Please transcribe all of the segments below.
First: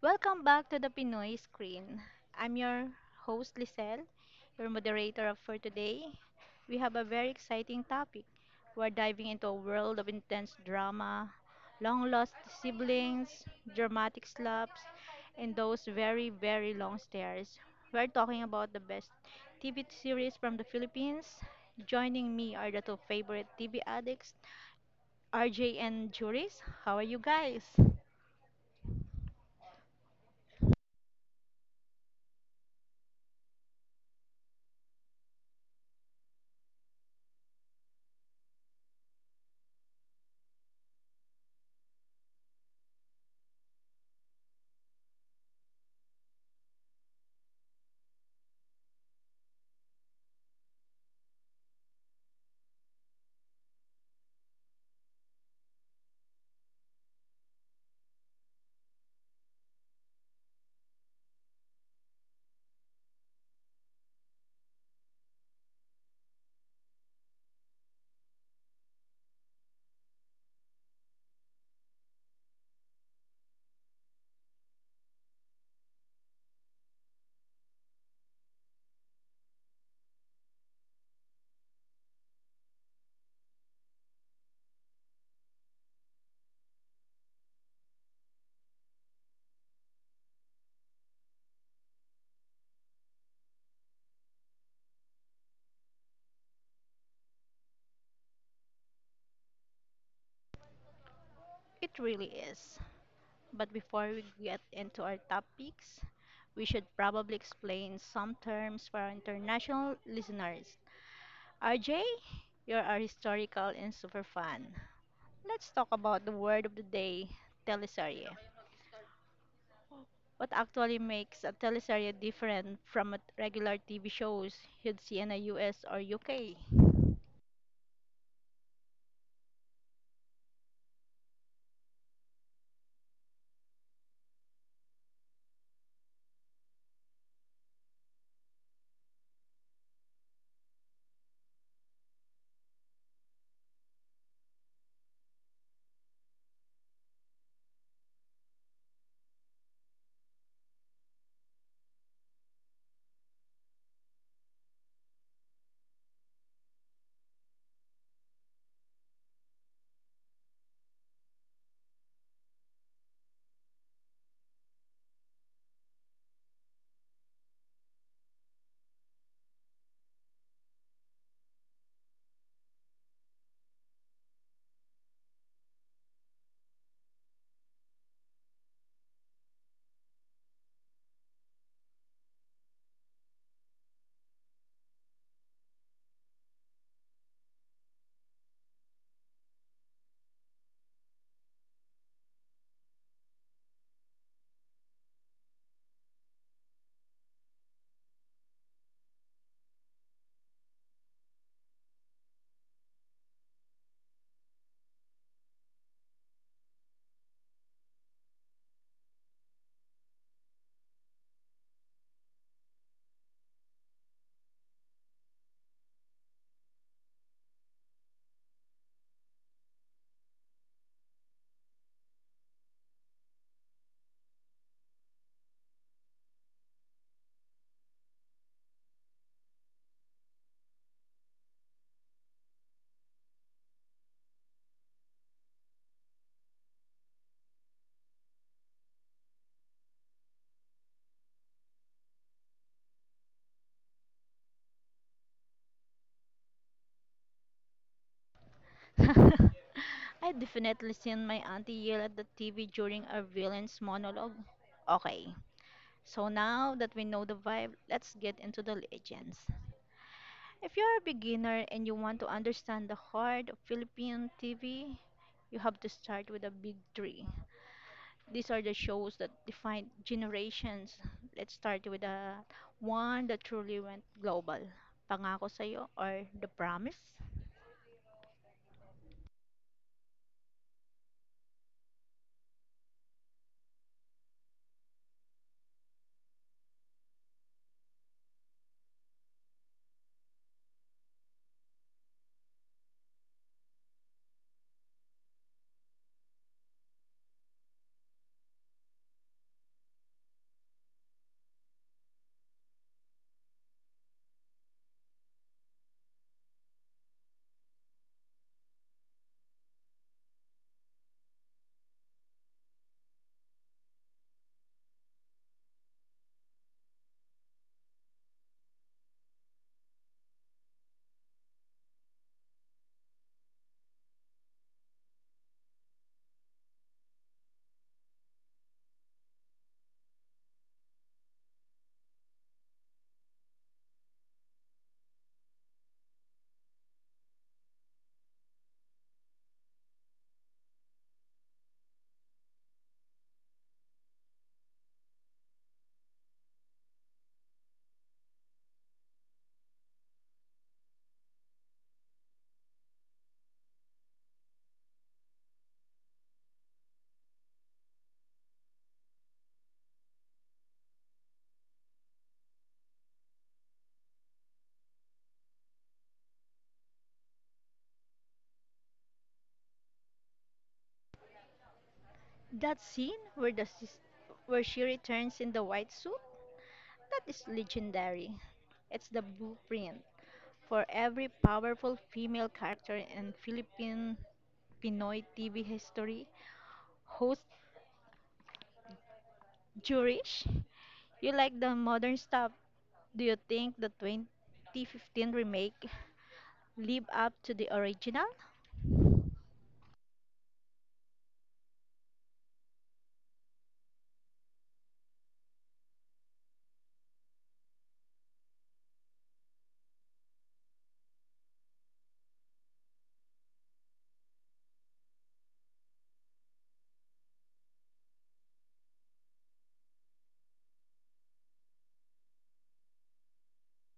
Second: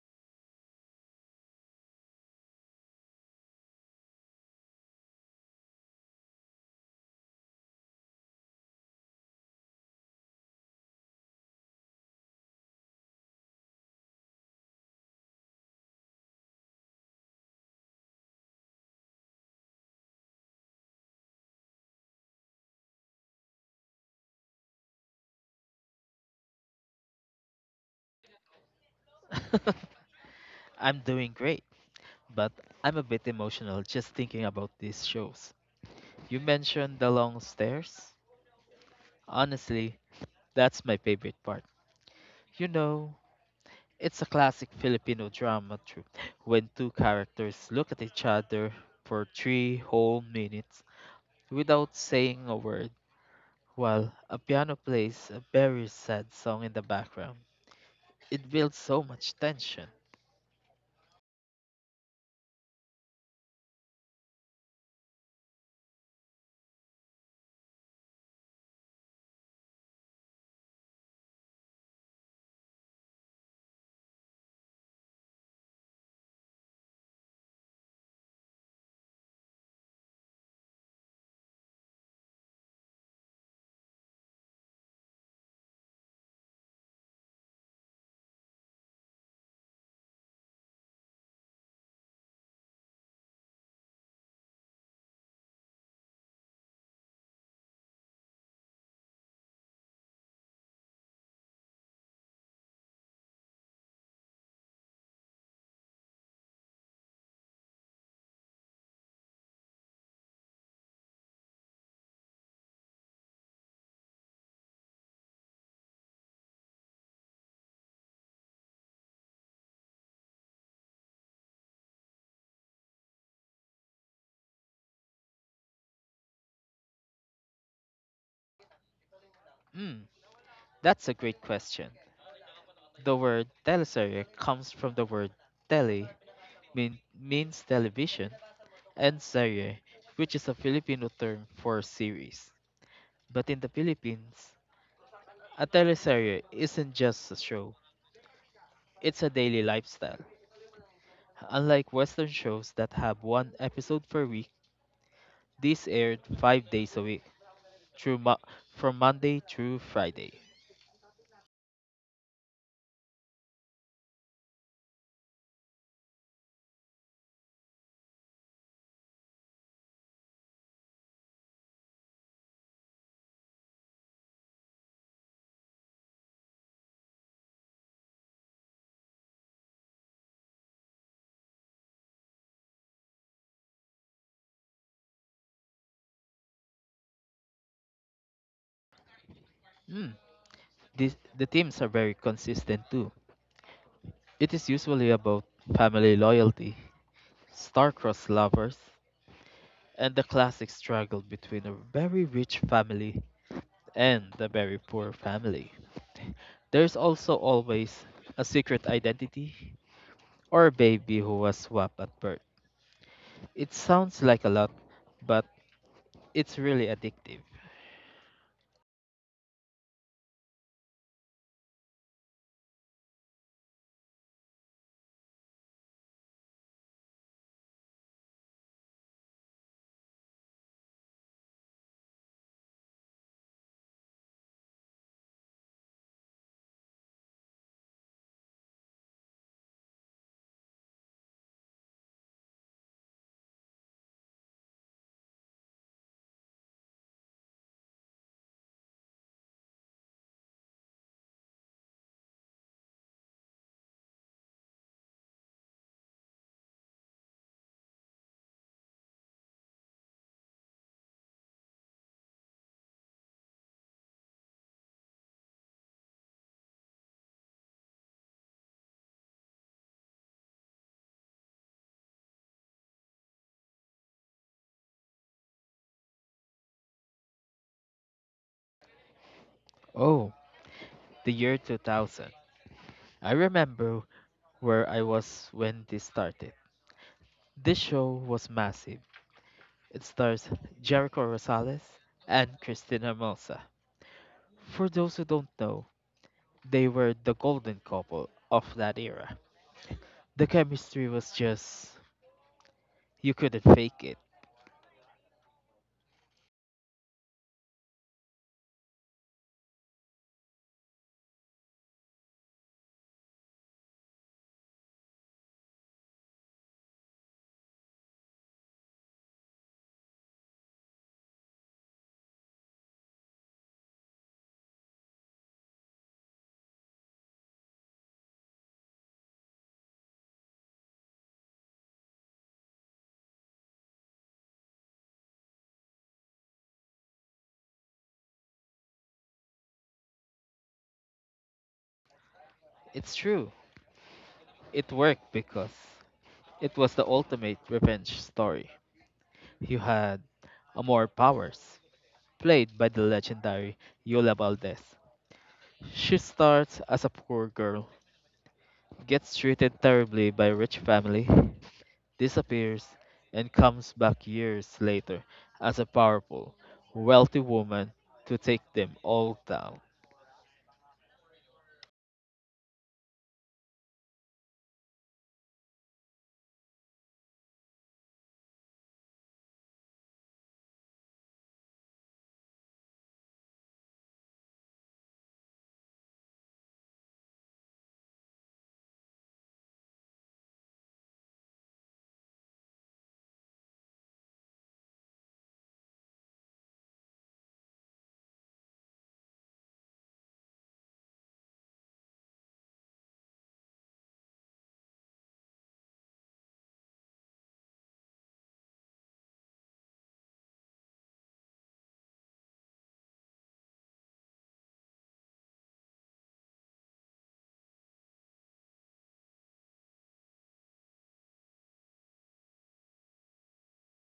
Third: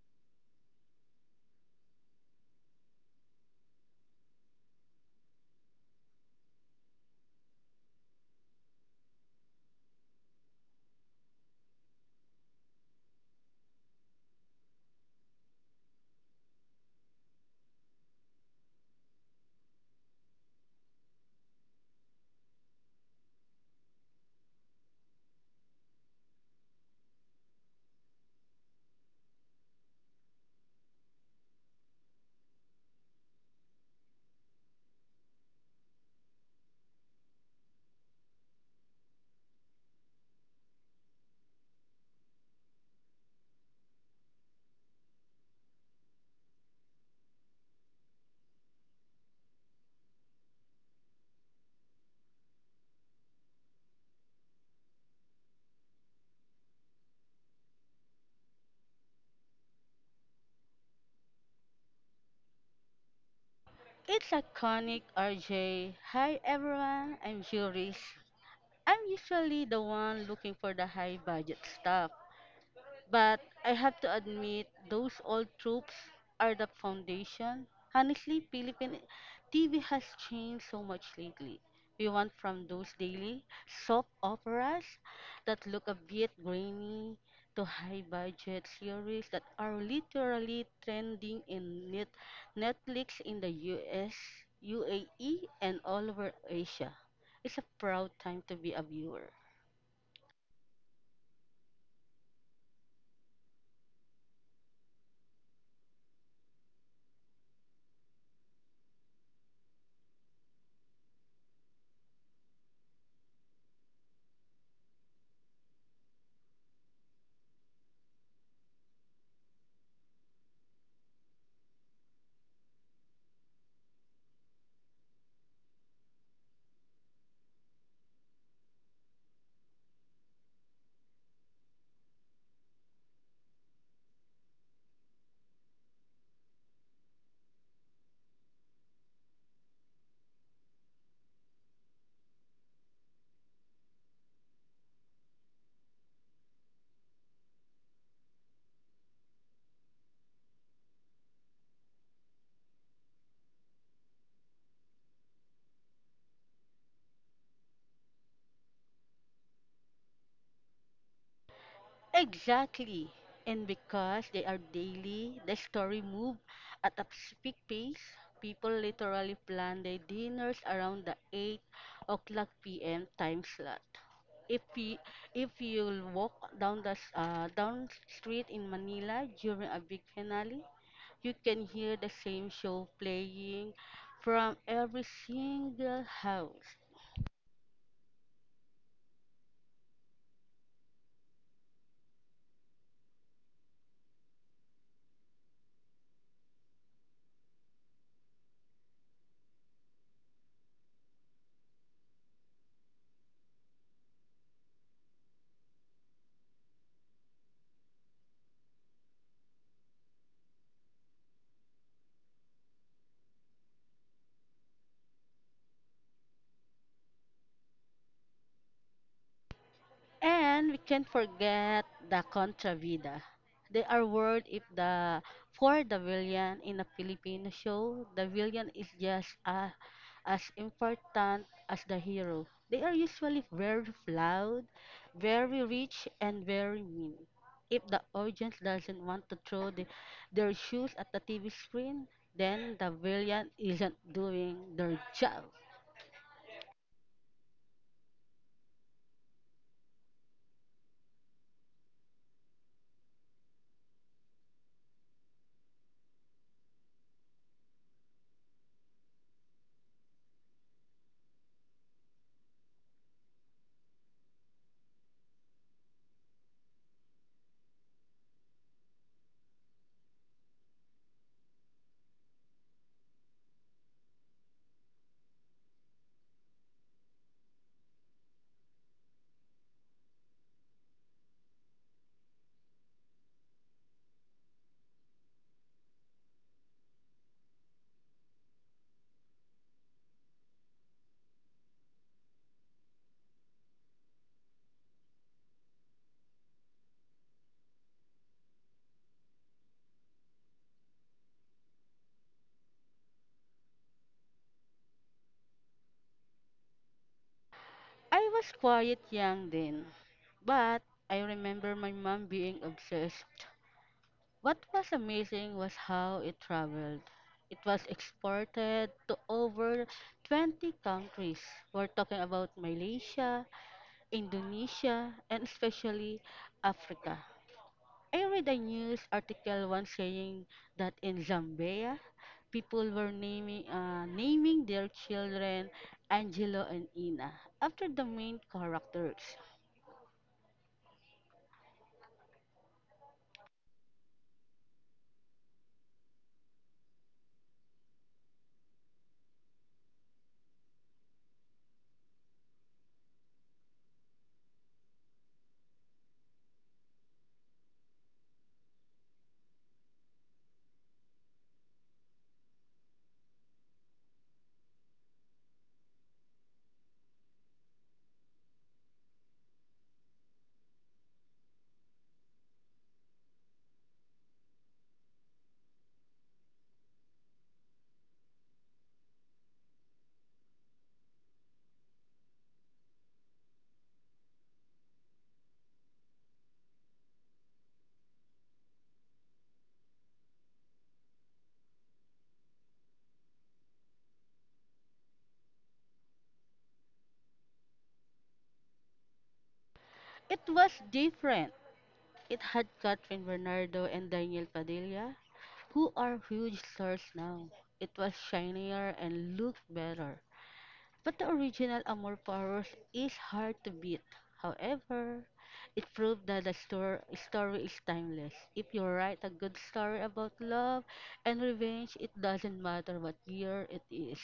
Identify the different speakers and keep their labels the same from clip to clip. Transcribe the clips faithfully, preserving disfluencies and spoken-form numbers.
Speaker 1: Welcome back to the Pinoy Screen. I'm your host Lisel, your moderator of- for today. We have a very exciting topic. We're diving into a world of intense drama, long lost siblings, dramatic slaps, and those very, very long stares. We're talking about the best T V series from the Philippines. Joining me are the two favorite T V addicts, R J and Juris. How are you guys?
Speaker 2: I'm doing great, but I'm a bit emotional just thinking about these shows. You mentioned The Long Stairs? Honestly, that's my favorite part. You know, it's a classic Filipino drama troupe when two characters look at each other for three whole minutes without saying a word while a piano plays a very sad song in the background. It builds so much tension.
Speaker 3: It's iconic, R J. Hi everyone, I'm Juris. I'm usually the one looking for the high budget stuff, but I have to admit, those old troops are the foundation. Honestly, Philippine T V has changed so much lately. We went from those daily soap operas that look a bit grainy to high budget series that are literally trending in net- Netflix in the U S, U A E, and all over Asia. It's a proud time to be a viewer.
Speaker 1: It really is. But before we get into our topics, we should probably explain some terms for our international listeners. R J, you're our historical and super fan. Let's talk about the word of the day, teleserye. What actually makes a teleserye different from a regular T V shows you'd see in the U S or U K?
Speaker 2: Hmm, that's a great question. The word teleserie comes from the word tele, mean, means television, and serie, which is a Filipino term for series. But in the Philippines, a teleserie isn't just a show, it's a daily lifestyle. Unlike Western shows that have one episode per week, these aired five days a week, through mo- from Monday through Friday.
Speaker 3: Exactly. And because they are daily, the story move at a specific pace. People literally plan their dinners around the eight o'clock p m time slot. If you, if you'll walk down the s- uh, down street in Manila during a big finale, you can hear the same show playing from every single house.
Speaker 2: Mm, this, the themes are very consistent too. It is usually about family loyalty, star-crossed lovers, and the classic struggle between a very rich family and a very poor family. There's also always a secret identity or a baby who was swapped at birth. It sounds like a lot, but it's really addictive.
Speaker 3: And we can't forget the Contra Vida. They are word if the for the villain in a Filipino show, the villain is just a, as important as the hero. They are usually very loud, very rich, and very mean. If the audience doesn't want to throw the, their shoes at the T V screen, then the villain isn't doing their job.
Speaker 1: I definitely seen my auntie yell at the T V during a villain's monologue. Okay, so now that we know the vibe, let's get into the legends. If you're a beginner and you want to understand the heart of Philippine T V, you have to start with the big three. These are the shows that define generations. Let's start with the one that truly went global. Pangako Sa'yo or The Promise.
Speaker 2: Oh, the year two thousand. I remember where I was when this started. This show was massive. It stars Jericho Rosales and Christina Hermosa. For those who don't know, they were the golden couple of that era. The chemistry was just, you couldn't fake it.
Speaker 3: I was quiet young then, but I remember my mom being obsessed. What was amazing was how it traveled. It was exported to over twenty countries. We're talking about Malaysia, Indonesia, and especially Africa. I read a news article once saying that in Zambia, people were naming uh, naming their children Angelo and Ina after the main characters.
Speaker 2: It's true, it worked because it was the ultimate revenge story. You had Amor Powers, played by the legendary Yola Valdez. She starts as a poor girl, gets treated terribly by a rich family, disappears, and comes back years later as a powerful, wealthy woman to take them all down.
Speaker 1: That scene where the sis- where she returns in the white suit, that is legendary. It's the blueprint for every powerful female character in Philippine Pinoy T V history, host Jurish. You like the modern stuff. Do you think the twenty fifteen remake live up to the original?
Speaker 3: It was different. It had Catherine Bernardo and Daniel Padilla, who are huge stars now. It was shinier and looked better. But the original Amor Paros is hard to beat. However, it proved that the stor- story is timeless. If you write a good story about love and revenge, it doesn't matter what year it is.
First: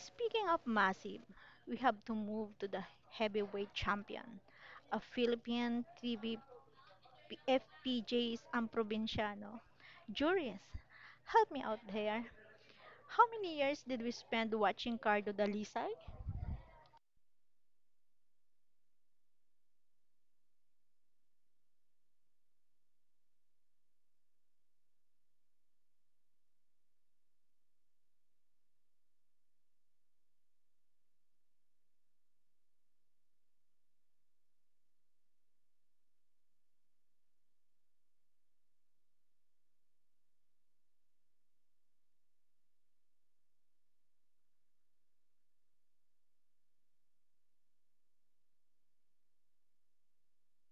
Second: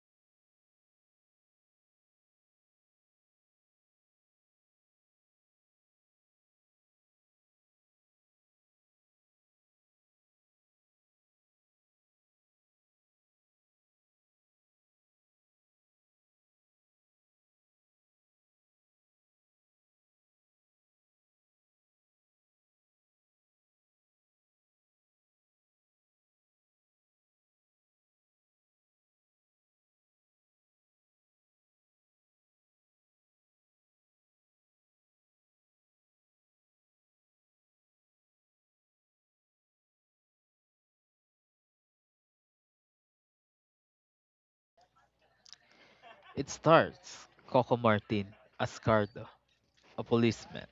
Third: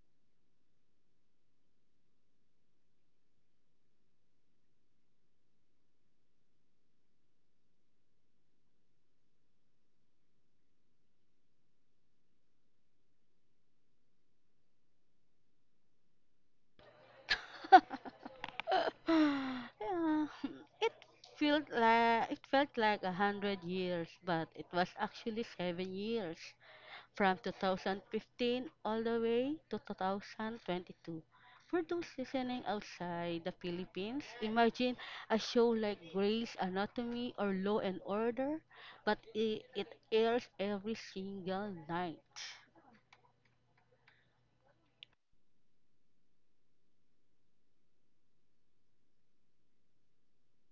Speaker 1: Speaking of massive, we have to move to the heavyweight champion, a Philippine T V P- F P Js and Provinciano. Juries, help me out here. How many years did we spend watching Cardo Dalisay?
Speaker 3: Yeah, it felt like it felt like a hundred years, but it was actually seven years from two thousand fifteen all the way to twenty twenty-two. For those listening outside the Philippines, imagine a show like Grey's Anatomy or Law and Order, but it, it airs every single night.
Speaker 2: It starts Coco Martin Ascardo, a policeman.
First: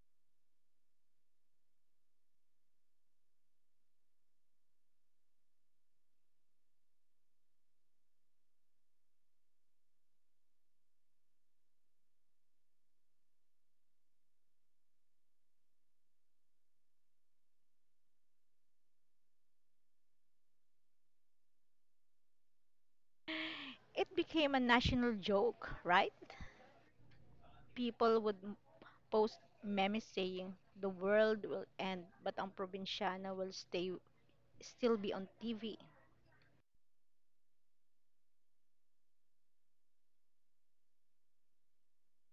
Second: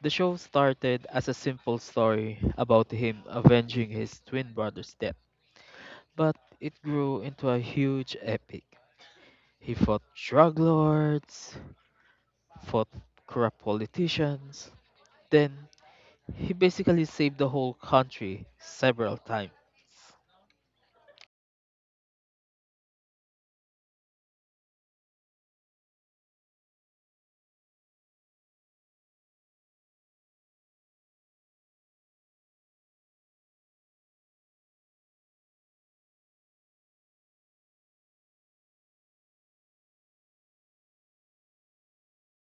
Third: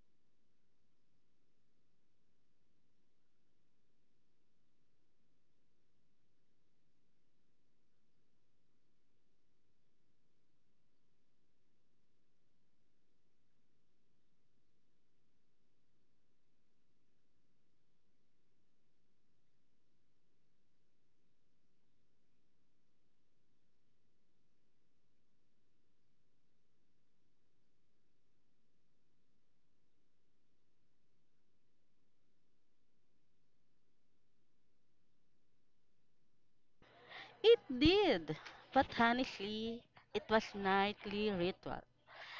Speaker 2: The show started as a simple story about him avenging his twin brother's death, but it grew into a huge epic. He fought drug lords, fought corrupt politicians, then he basically saved the whole country several times.
Speaker 1: It became a national joke, right? People would m- post memes saying the world will end, but ang probinsyana will stay still be on T V.
Speaker 3: It did. But honestly, it was nightly ritual.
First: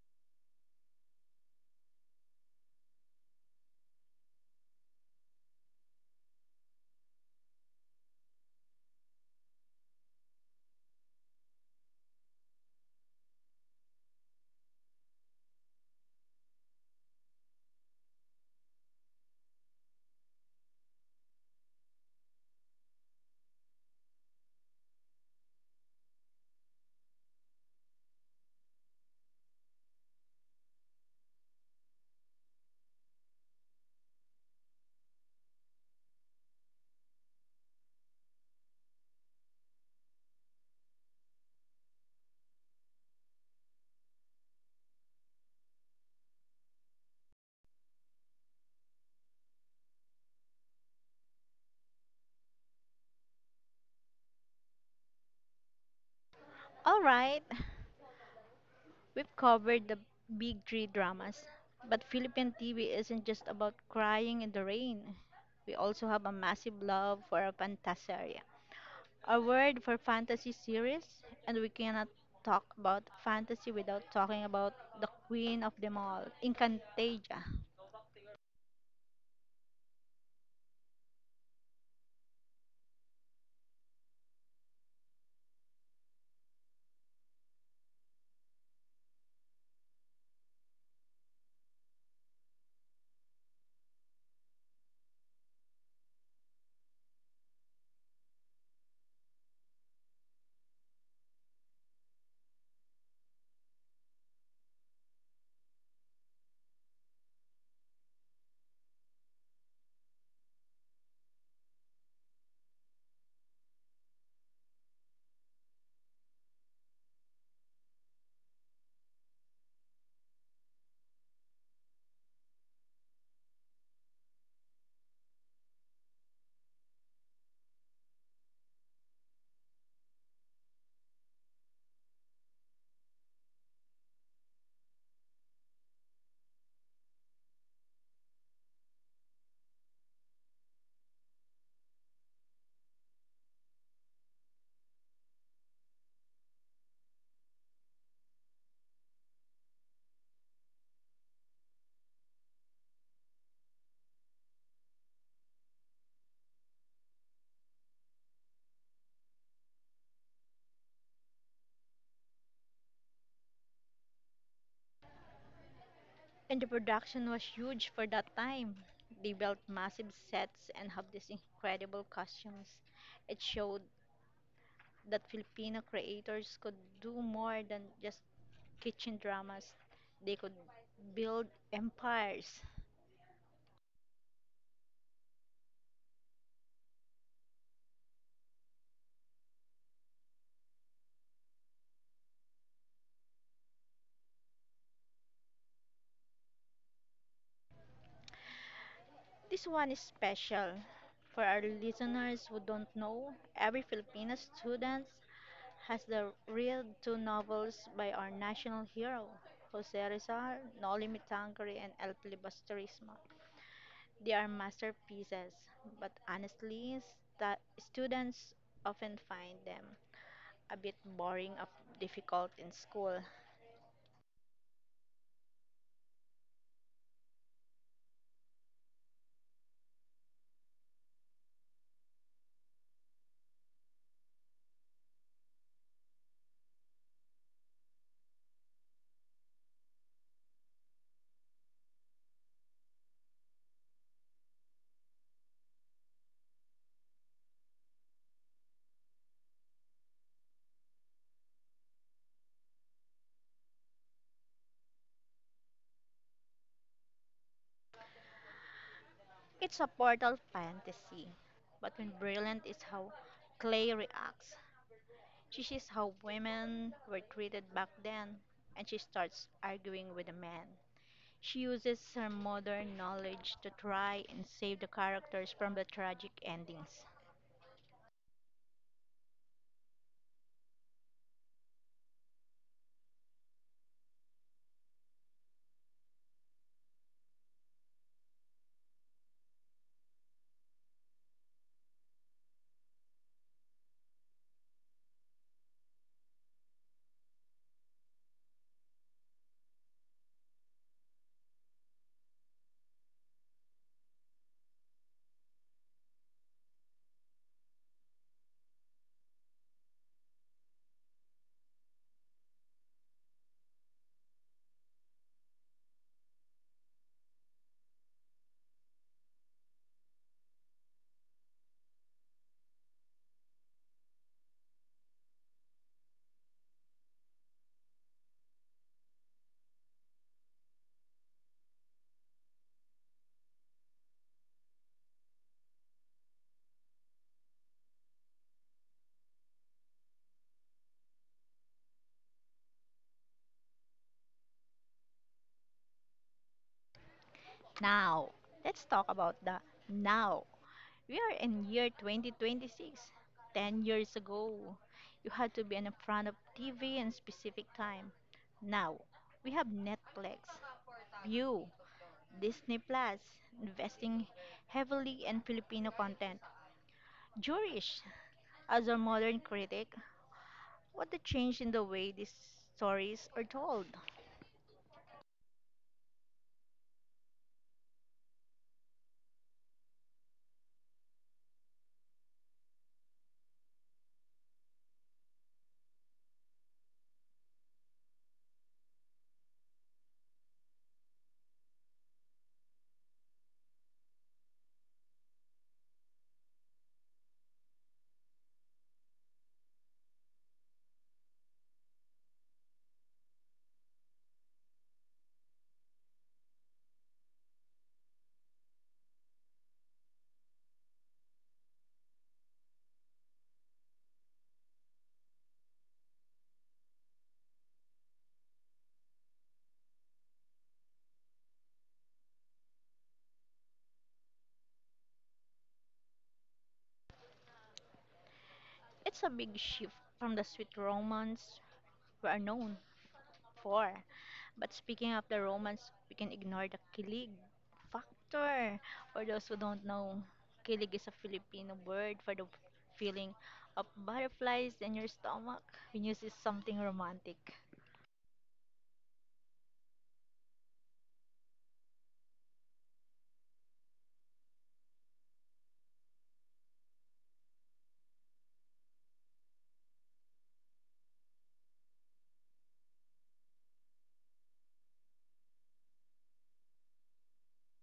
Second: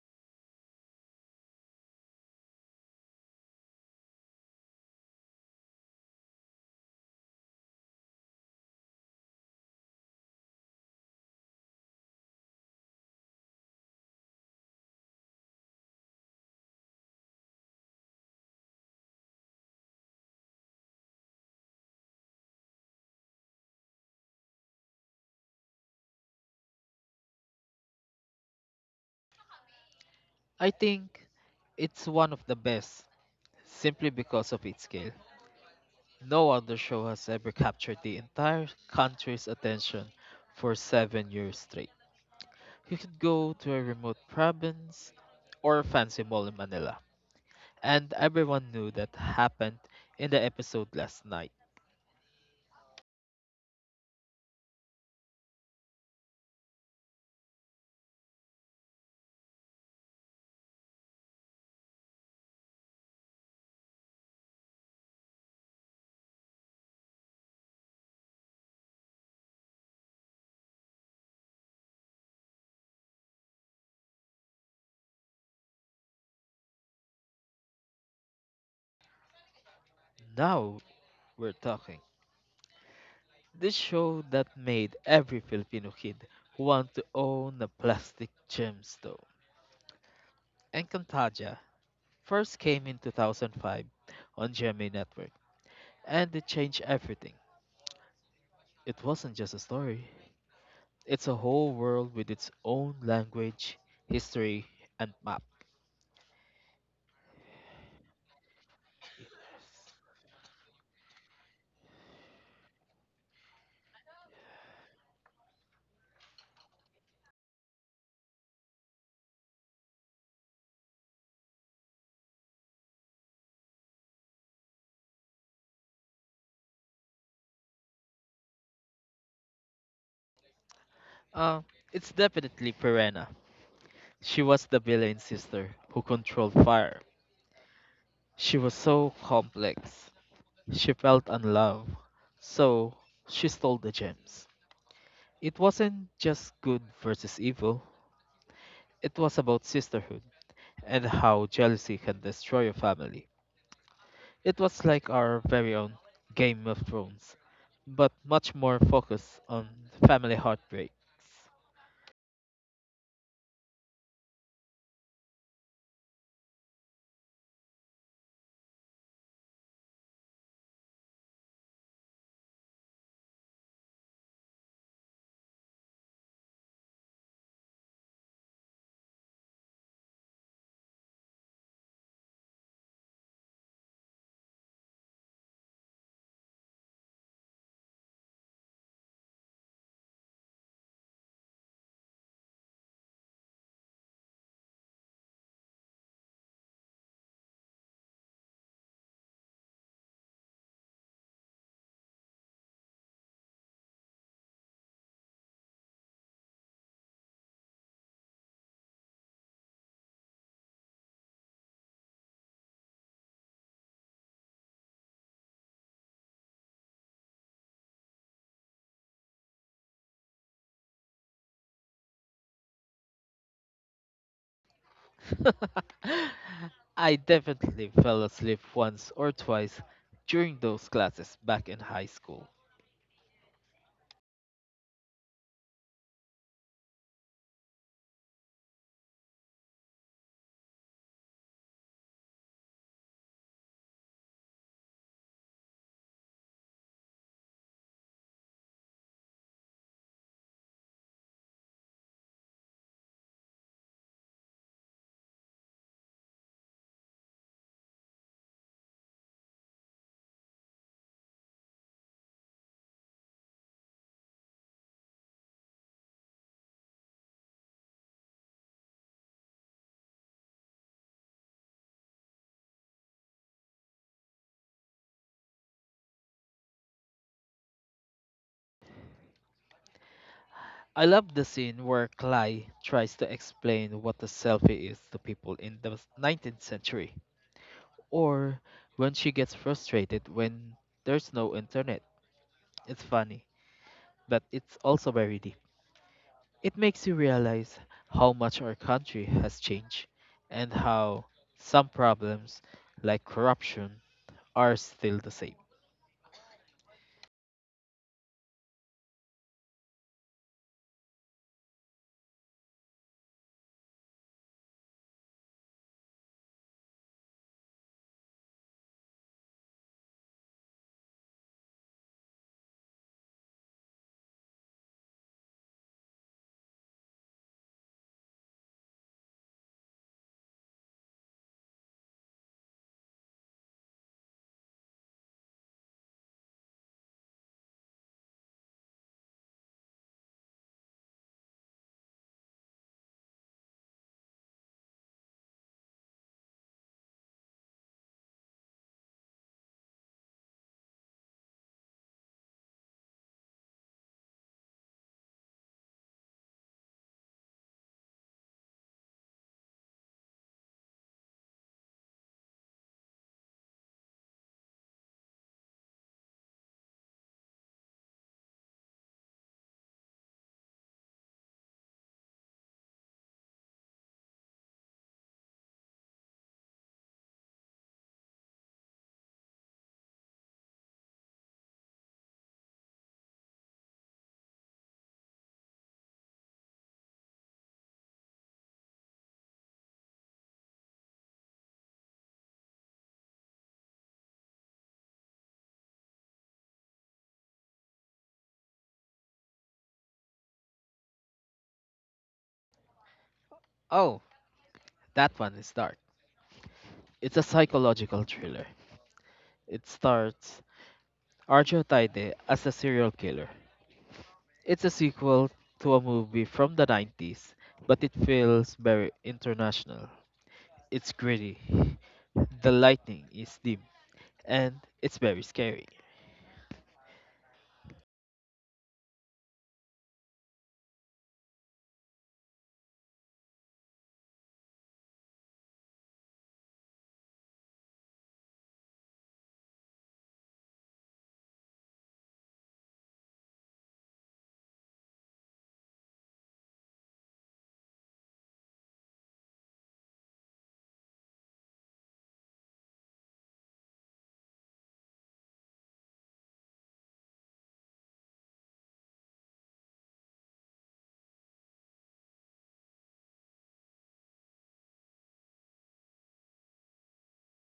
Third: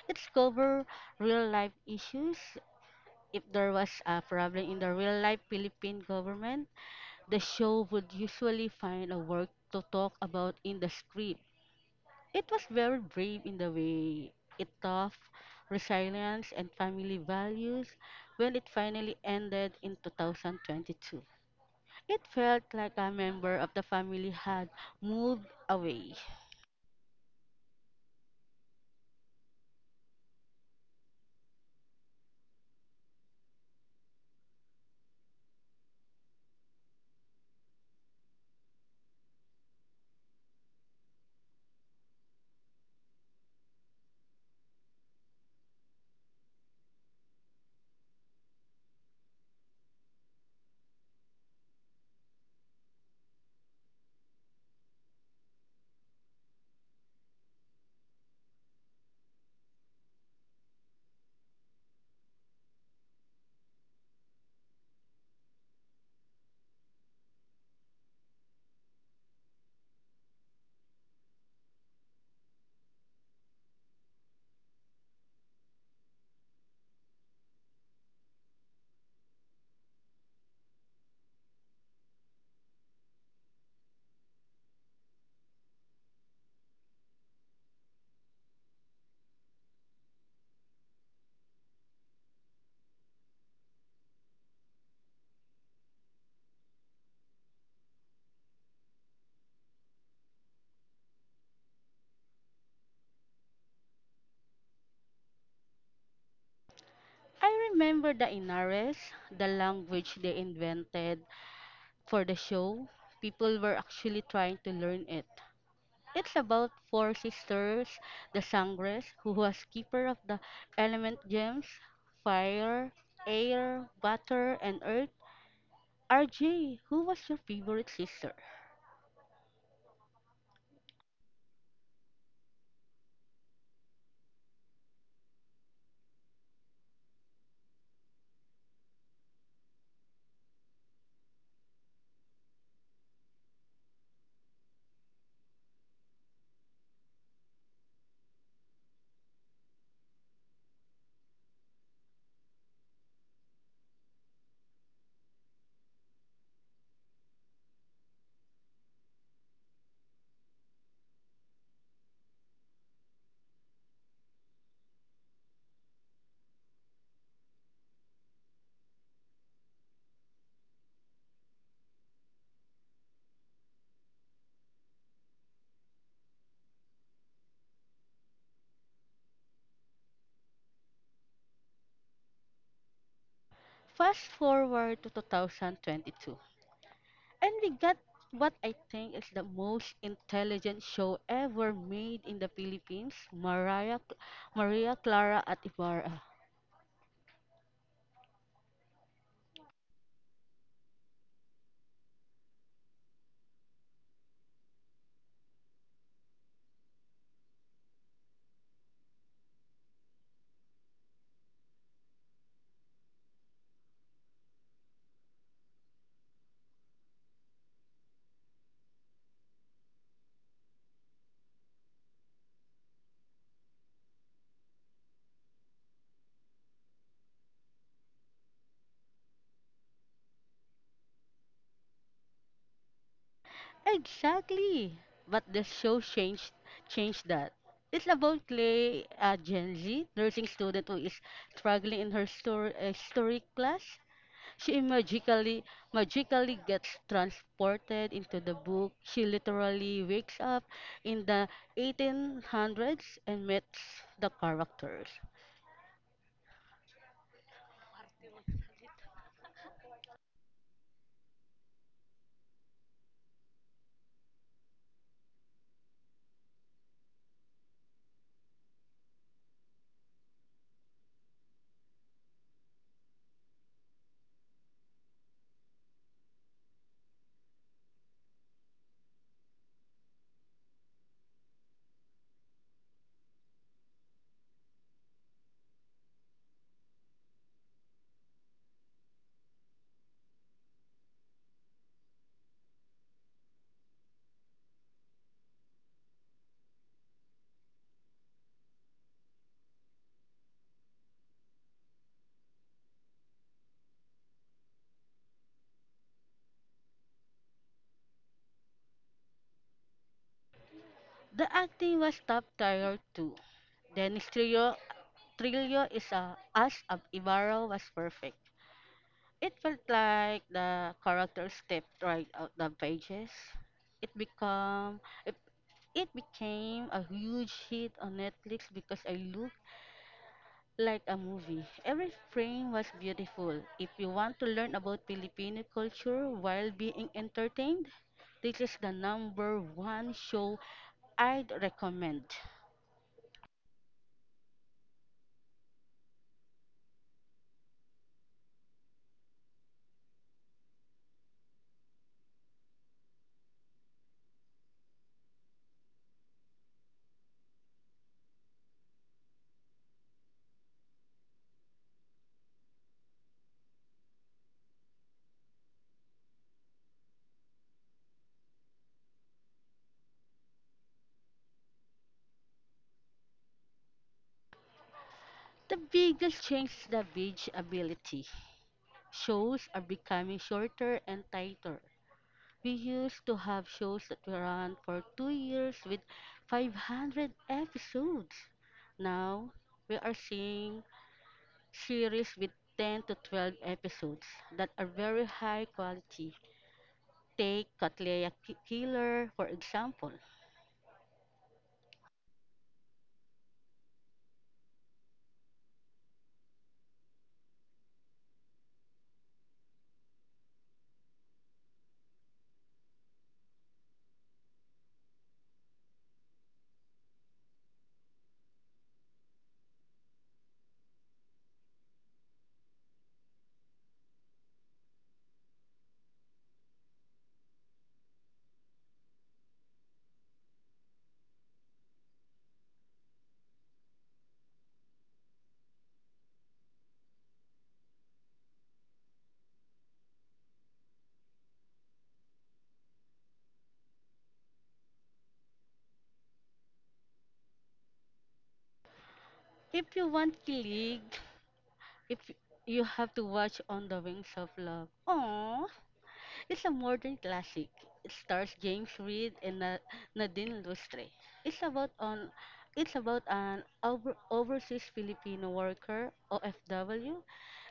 Speaker 3: Let's cover real life issues. If there was a problem in the real life Philippine government, the show would usually find a work to talk about in the script. It was very brave in the way it taught resilience and family values when it finally ended in two thousand twenty-two. It felt like a member of the family had moved away.
Speaker 2: I think it's one of the best simply because of its scale. No other show has ever captured the entire country's attention for seven years straight. You could go to a remote province or a fancy mall in Manila, and everyone knew that happened in the episode last night.
Speaker 1: All right, we've covered the big three dramas, but Philippine T V isn't just about crying in the rain. We also have a massive love for a fantasia, a word for fantasy series, and we cannot talk about fantasy without talking about the queen of them all, Encantaja.
Speaker 2: Now we're talking. This show that made every Filipino kid want to own a plastic gemstone. Encantaja first came in two thousand five on G M A Network, and it changed everything. It wasn't just a story. It's a whole world with its own language, history, and map.
Speaker 3: I remember the Inares, the language they invented, for the show, people were actually trying to learn it. It's about four sisters, the Sangres, who was keeper of the element gems, fire, air, water, and earth. R J, who was your favorite sister?
Speaker 2: Uh, it's definitely Piranha. She was the villain sister who controlled fire. She was so complex. She felt unloved. So she stole the gems. It wasn't just good versus evil, it was about sisterhood and how jealousy can destroy a family. It was like our very own Game of Thrones, but much more focused on family heartbreaks.
Speaker 1: And the production was huge for that time. They built massive sets and have these incredible costumes. It showed that Filipino creators could do more than just kitchen dramas. They could build empires.
Speaker 3: Fast forward to two thousand twenty-two, and we got what I think is the most intelligent show ever made in the Philippines, Mariah, Maria Clara at Ibarra.
Speaker 1: This one is special for our listeners who don't know. Every Filipino student has the read two novels by our national hero, Jose Rizal, Nolimi Tangere, and El Filibusterismo. They are masterpieces, but honestly, stu- students often find them a bit boring or difficult in school.
Speaker 2: I definitely fell asleep once or twice during those classes back in high school.
Speaker 3: Exactly. But the show changed changed that. It's about Clay, a Gen Z nursing student who is struggling in her story, uh, story class. She magically magically gets transported into the book. She literally wakes up in the eighteen hundreds and meets the characters.
Speaker 1: It's a portal fantasy, but when brilliant is how Clay reacts. She sees how women were treated back then, and she starts arguing with the men. She uses her modern knowledge to try and save the characters from the tragic endings.
Speaker 2: I love the scene where Cly tries to explain what a selfie is to people in the nineteenth century, or when she gets frustrated when there's no internet. It's funny, but it's also very deep. It makes you realize how much our country has changed and how some problems, like corruption, are still the same.
Speaker 3: The acting was top tier too. Dennis Trillo, Trillo is a, as of Ibarra was perfect. It felt like the characters stepped right out the pages. It become it, it became a huge hit on Netflix because I looked like a movie. Every frame was beautiful. If you want to learn about Filipino culture while being entertained, this is the number one show I'd recommend.
Speaker 1: Now, let's talk about the now. We are in year twenty twenty-six. ten years ago, you had to be in front of T V in specific time. Now, we have Netflix, View, Disney Plus, investing heavily in Filipino content. Jewish, as a modern critic, what a change in the way these stories are told.
Speaker 3: The biggest change is the binge ability. Shows are becoming shorter and tighter. We used to have shows that were on for two years with five hundred episodes. Now, we are seeing series with ten to twelve episodes that are very high quality. Take Katleya Ki- Killer, for example.
Speaker 2: Oh, that one is dark. It's a psychological thriller. It starts Arjo Taide as a serial killer. It's a sequel to a movie from the nineties, but it feels very international. It's gritty, the lightning is dim, and it's very scary.
Speaker 1: It's a big shift from the sweet romance we are known for. But speaking of the romance, we can ignore the kilig factor. For those who don't know, kilig is a Filipino word for the feeling of butterflies in your stomach when you see something romantic.
Speaker 3: If you want kilig, if you have to watch On the Wings of Love. Aww, it's a modern classic. It stars James Reed and Na- Nadine Lustre. It's about on it's about an over, overseas Filipino worker O F W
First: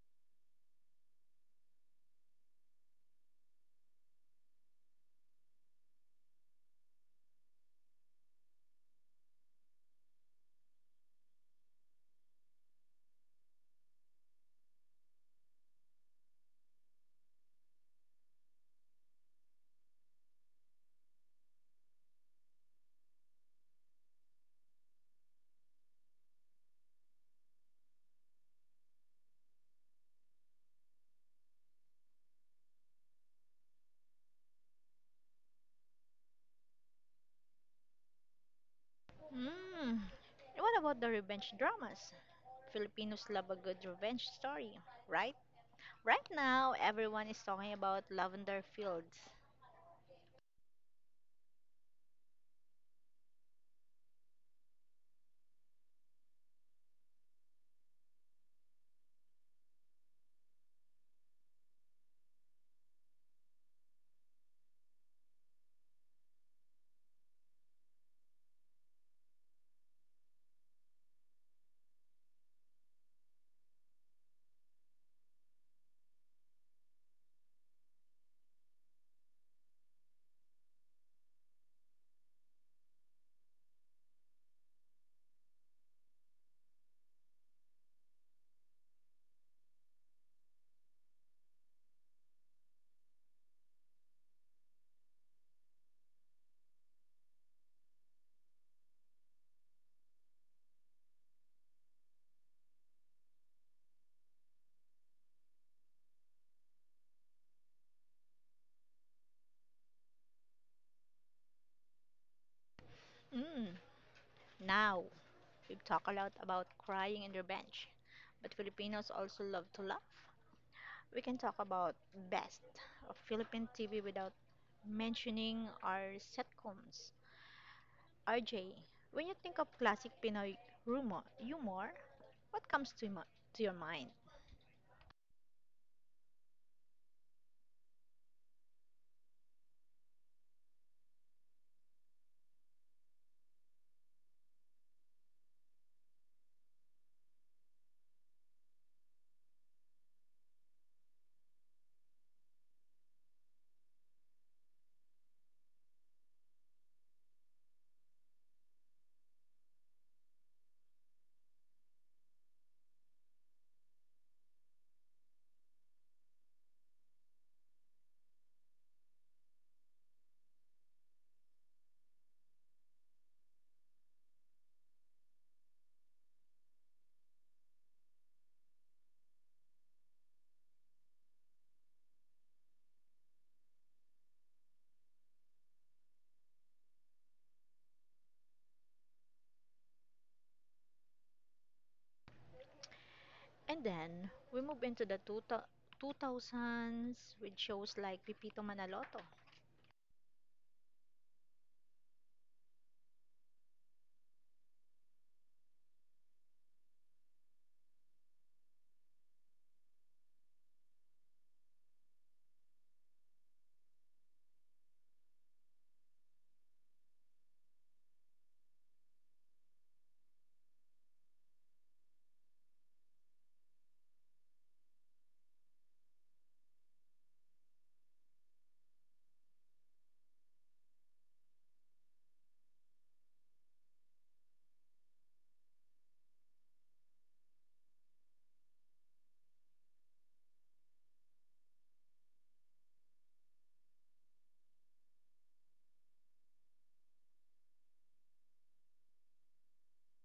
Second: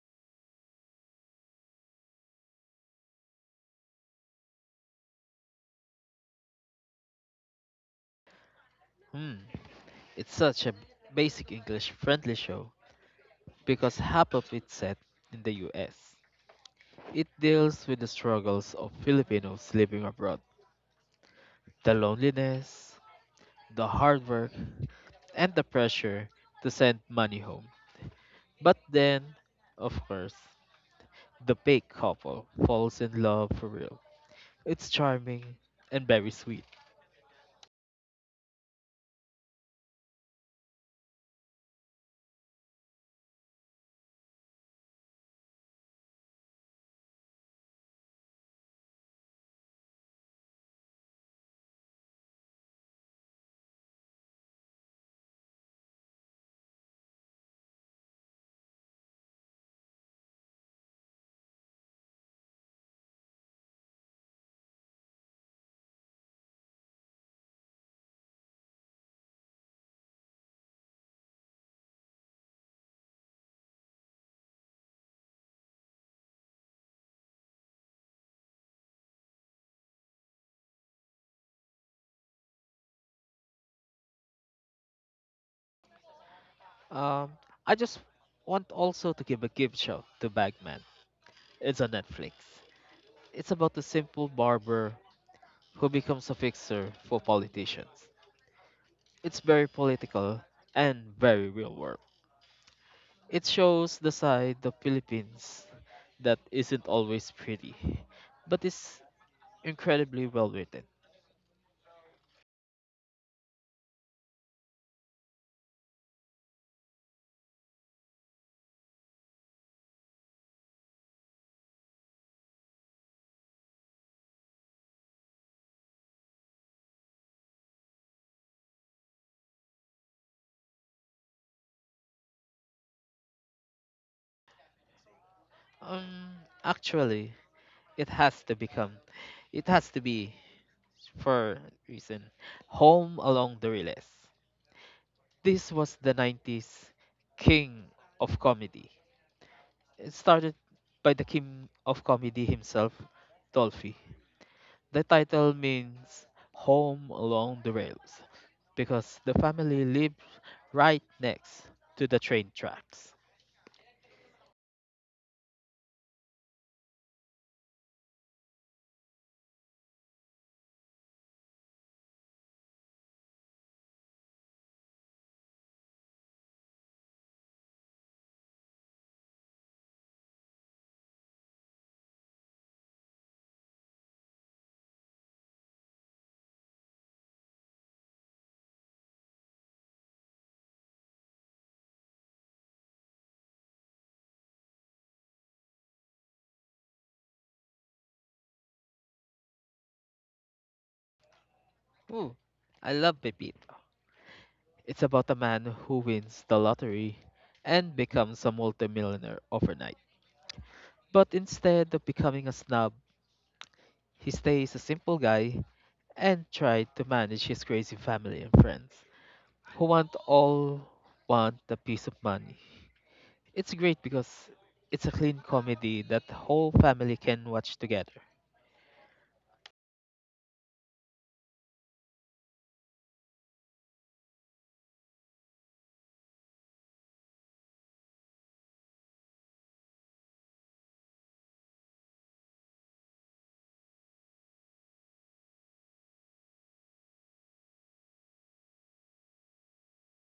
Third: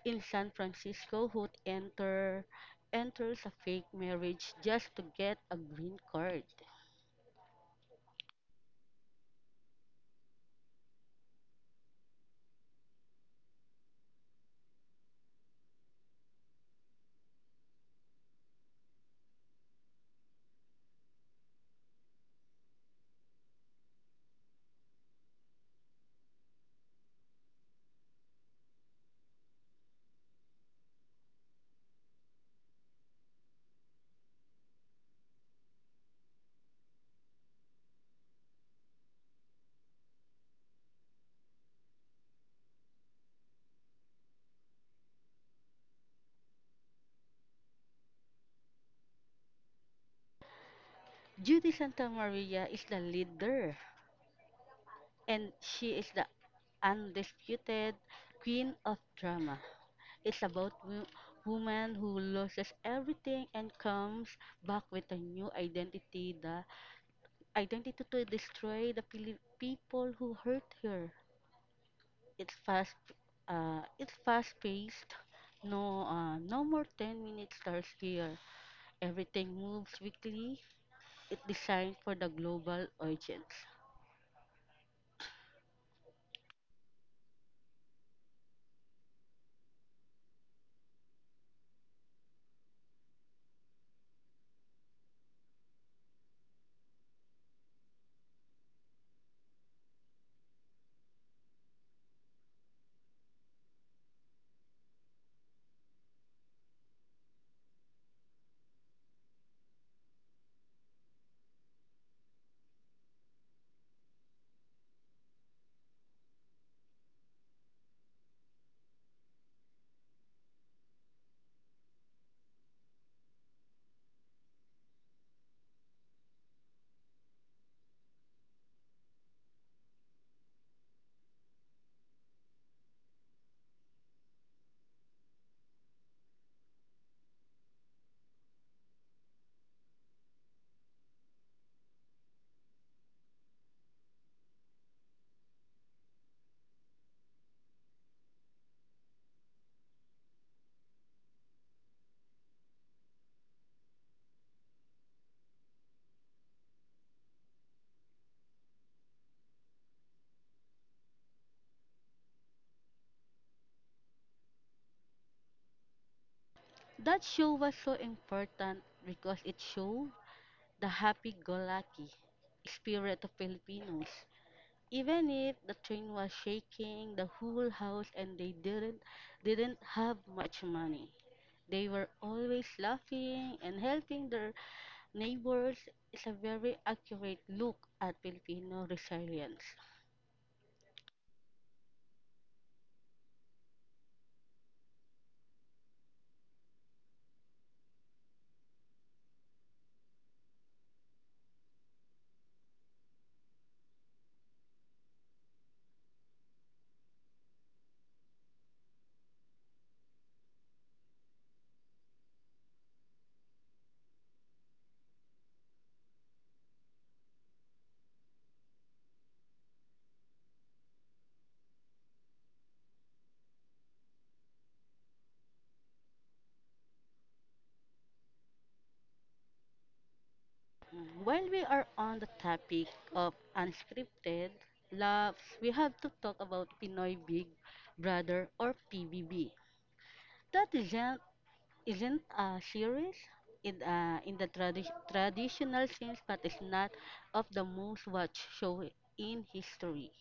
Speaker 3: in San Francisco who enter enters a fake marriage just to get a green card.
Speaker 2: Hmm, it's such a basic English friendly show because half of it's set in the U S. It deals with the struggles of Filipinos living abroad, the loneliness, the hard work, and the pressure to send money home. But then, of course, the big couple falls in love for real. It's charming and very sweet.
Speaker 1: Hmm. And what about the revenge dramas? Filipinos love a good revenge story, right? Right now, everyone is talking about Lavender Fields.
Speaker 3: Judy Santa Maria is the leader and she is the undisputed queen of drama. It's about wo- woman who loses everything and comes back with a new identity, the identity to destroy the pili- people who hurt her. It's fast, uh, it's fast paced. No, uh, no more ten minute stars here. Everything moves quickly. It's designed for the global audience.
Speaker 2: Um, I just want also to give a gift shout to Bagman. It's on Netflix. It's about a simple barber who becomes a fixer for politicians. It's very political and very real world. It shows the side of Philippines that isn't always pretty, but is incredibly well written.
Speaker 1: Mm, now, we've talked a lot about crying and revenge, but Filipinos also love to laugh. We can talk about best of Philippine T V without mentioning our sitcoms. R J, when you think of classic Pinoy rumor, humor, what comes to, mo- to your mind?
Speaker 2: Um, Actually, it has to become, it has to be for a reason, home along the relays. This was the nineties king of comedy. It started by the king of comedy himself, Dolphy. The title means Home Along the Rails because the family lived right next to the train tracks.
Speaker 3: That show was so important because it showed the happy-go-lucky spirit of Filipinos. Even if the train was shaking, the whole house, and they didn't didn't have much money, they were always laughing and helping their neighbors. It's a very accurate look at Filipino resilience.
Speaker 1: And then we move into the two thou- two thousands with shows like Pipito Manaloto.
Speaker 2: Ooh, I love Pepito. It's about a man who wins the lottery and becomes a multimillionaire overnight. But instead of becoming a snob, he stays a simple guy and tried to manage his crazy family and friends who want all want a piece of money. It's great because it's a clean comedy that the whole family can watch together.
Speaker 3: Mm, While we are on the topic of unscripted laughs, we have to talk about Pinoy Big Brother or P B B. That is isn't a series in uh, in the tradi- traditional sense, but is not of the most watched show in history.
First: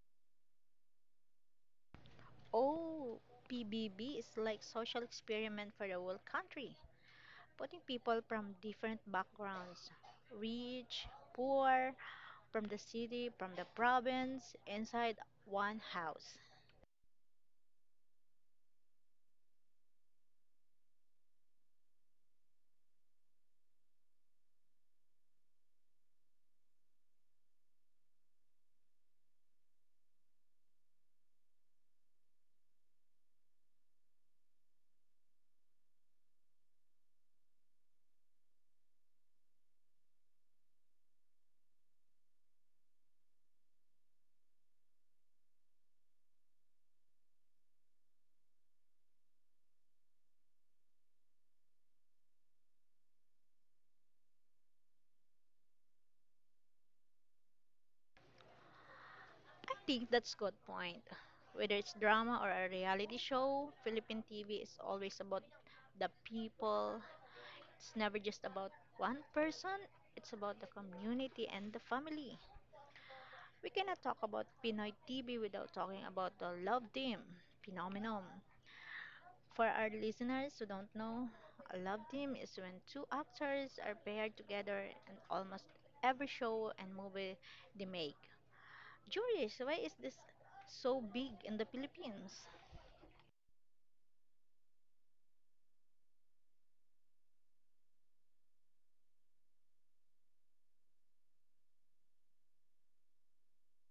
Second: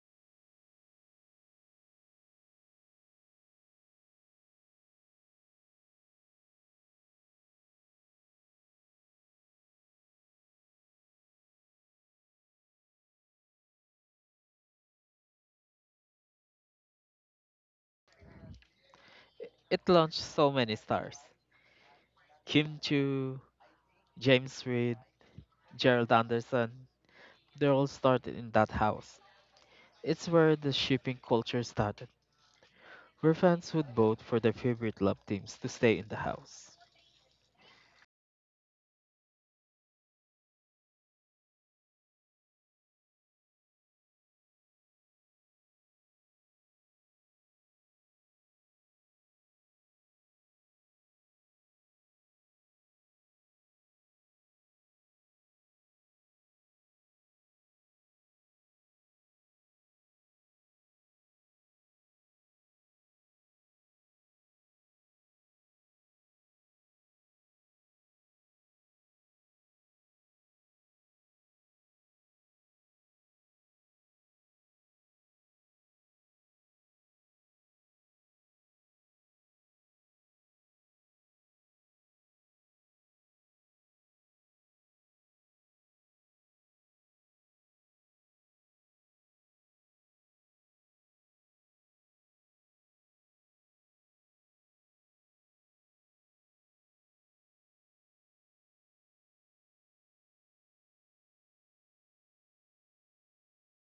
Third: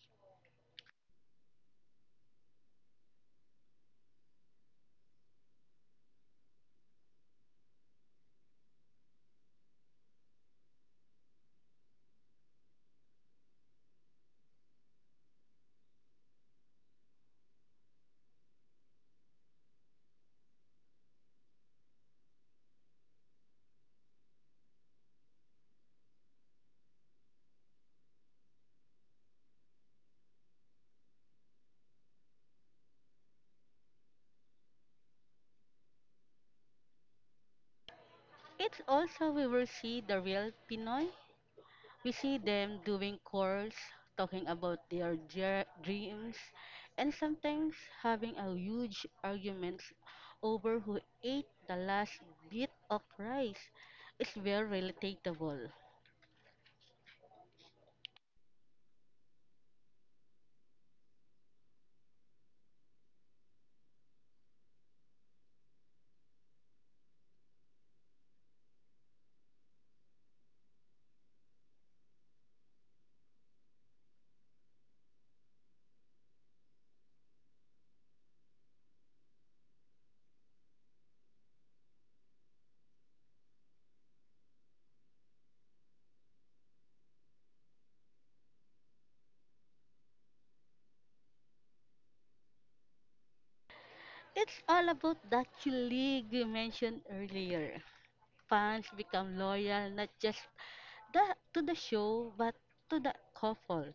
Speaker 1: Oh, P B B is like social experiment for the whole country, putting people from different backgrounds, rich, poor, from the city, from the province, inside one house.
Speaker 2: It launched so many stars. Kim Chu, James Reid, Gerald Anderson, they all started in that house. It's where the shipping culture started, where fans would vote for their favorite love teams to stay in the house.
Speaker 3: It's also we will see the real Pinoy. We see them doing chores, talking about their jer- dreams, and sometimes having a huge arguments over who ate the last bit of rice. It's very relatable.
Speaker 1: I think that's good point. Whether it's drama or a reality show, Philippine T V is always about the people. It's never just about one person, it's about the community and the family. We cannot talk about Pinoy T V without talking about the love team phenomenon. For our listeners who don't know, a love team is when two actors are paired together in almost every show and movie they make. Juries, why is this so big in the Philippines?
Speaker 3: It's all about that colleague we mentioned earlier. Fans become loyal not just the, to the show but to the couple.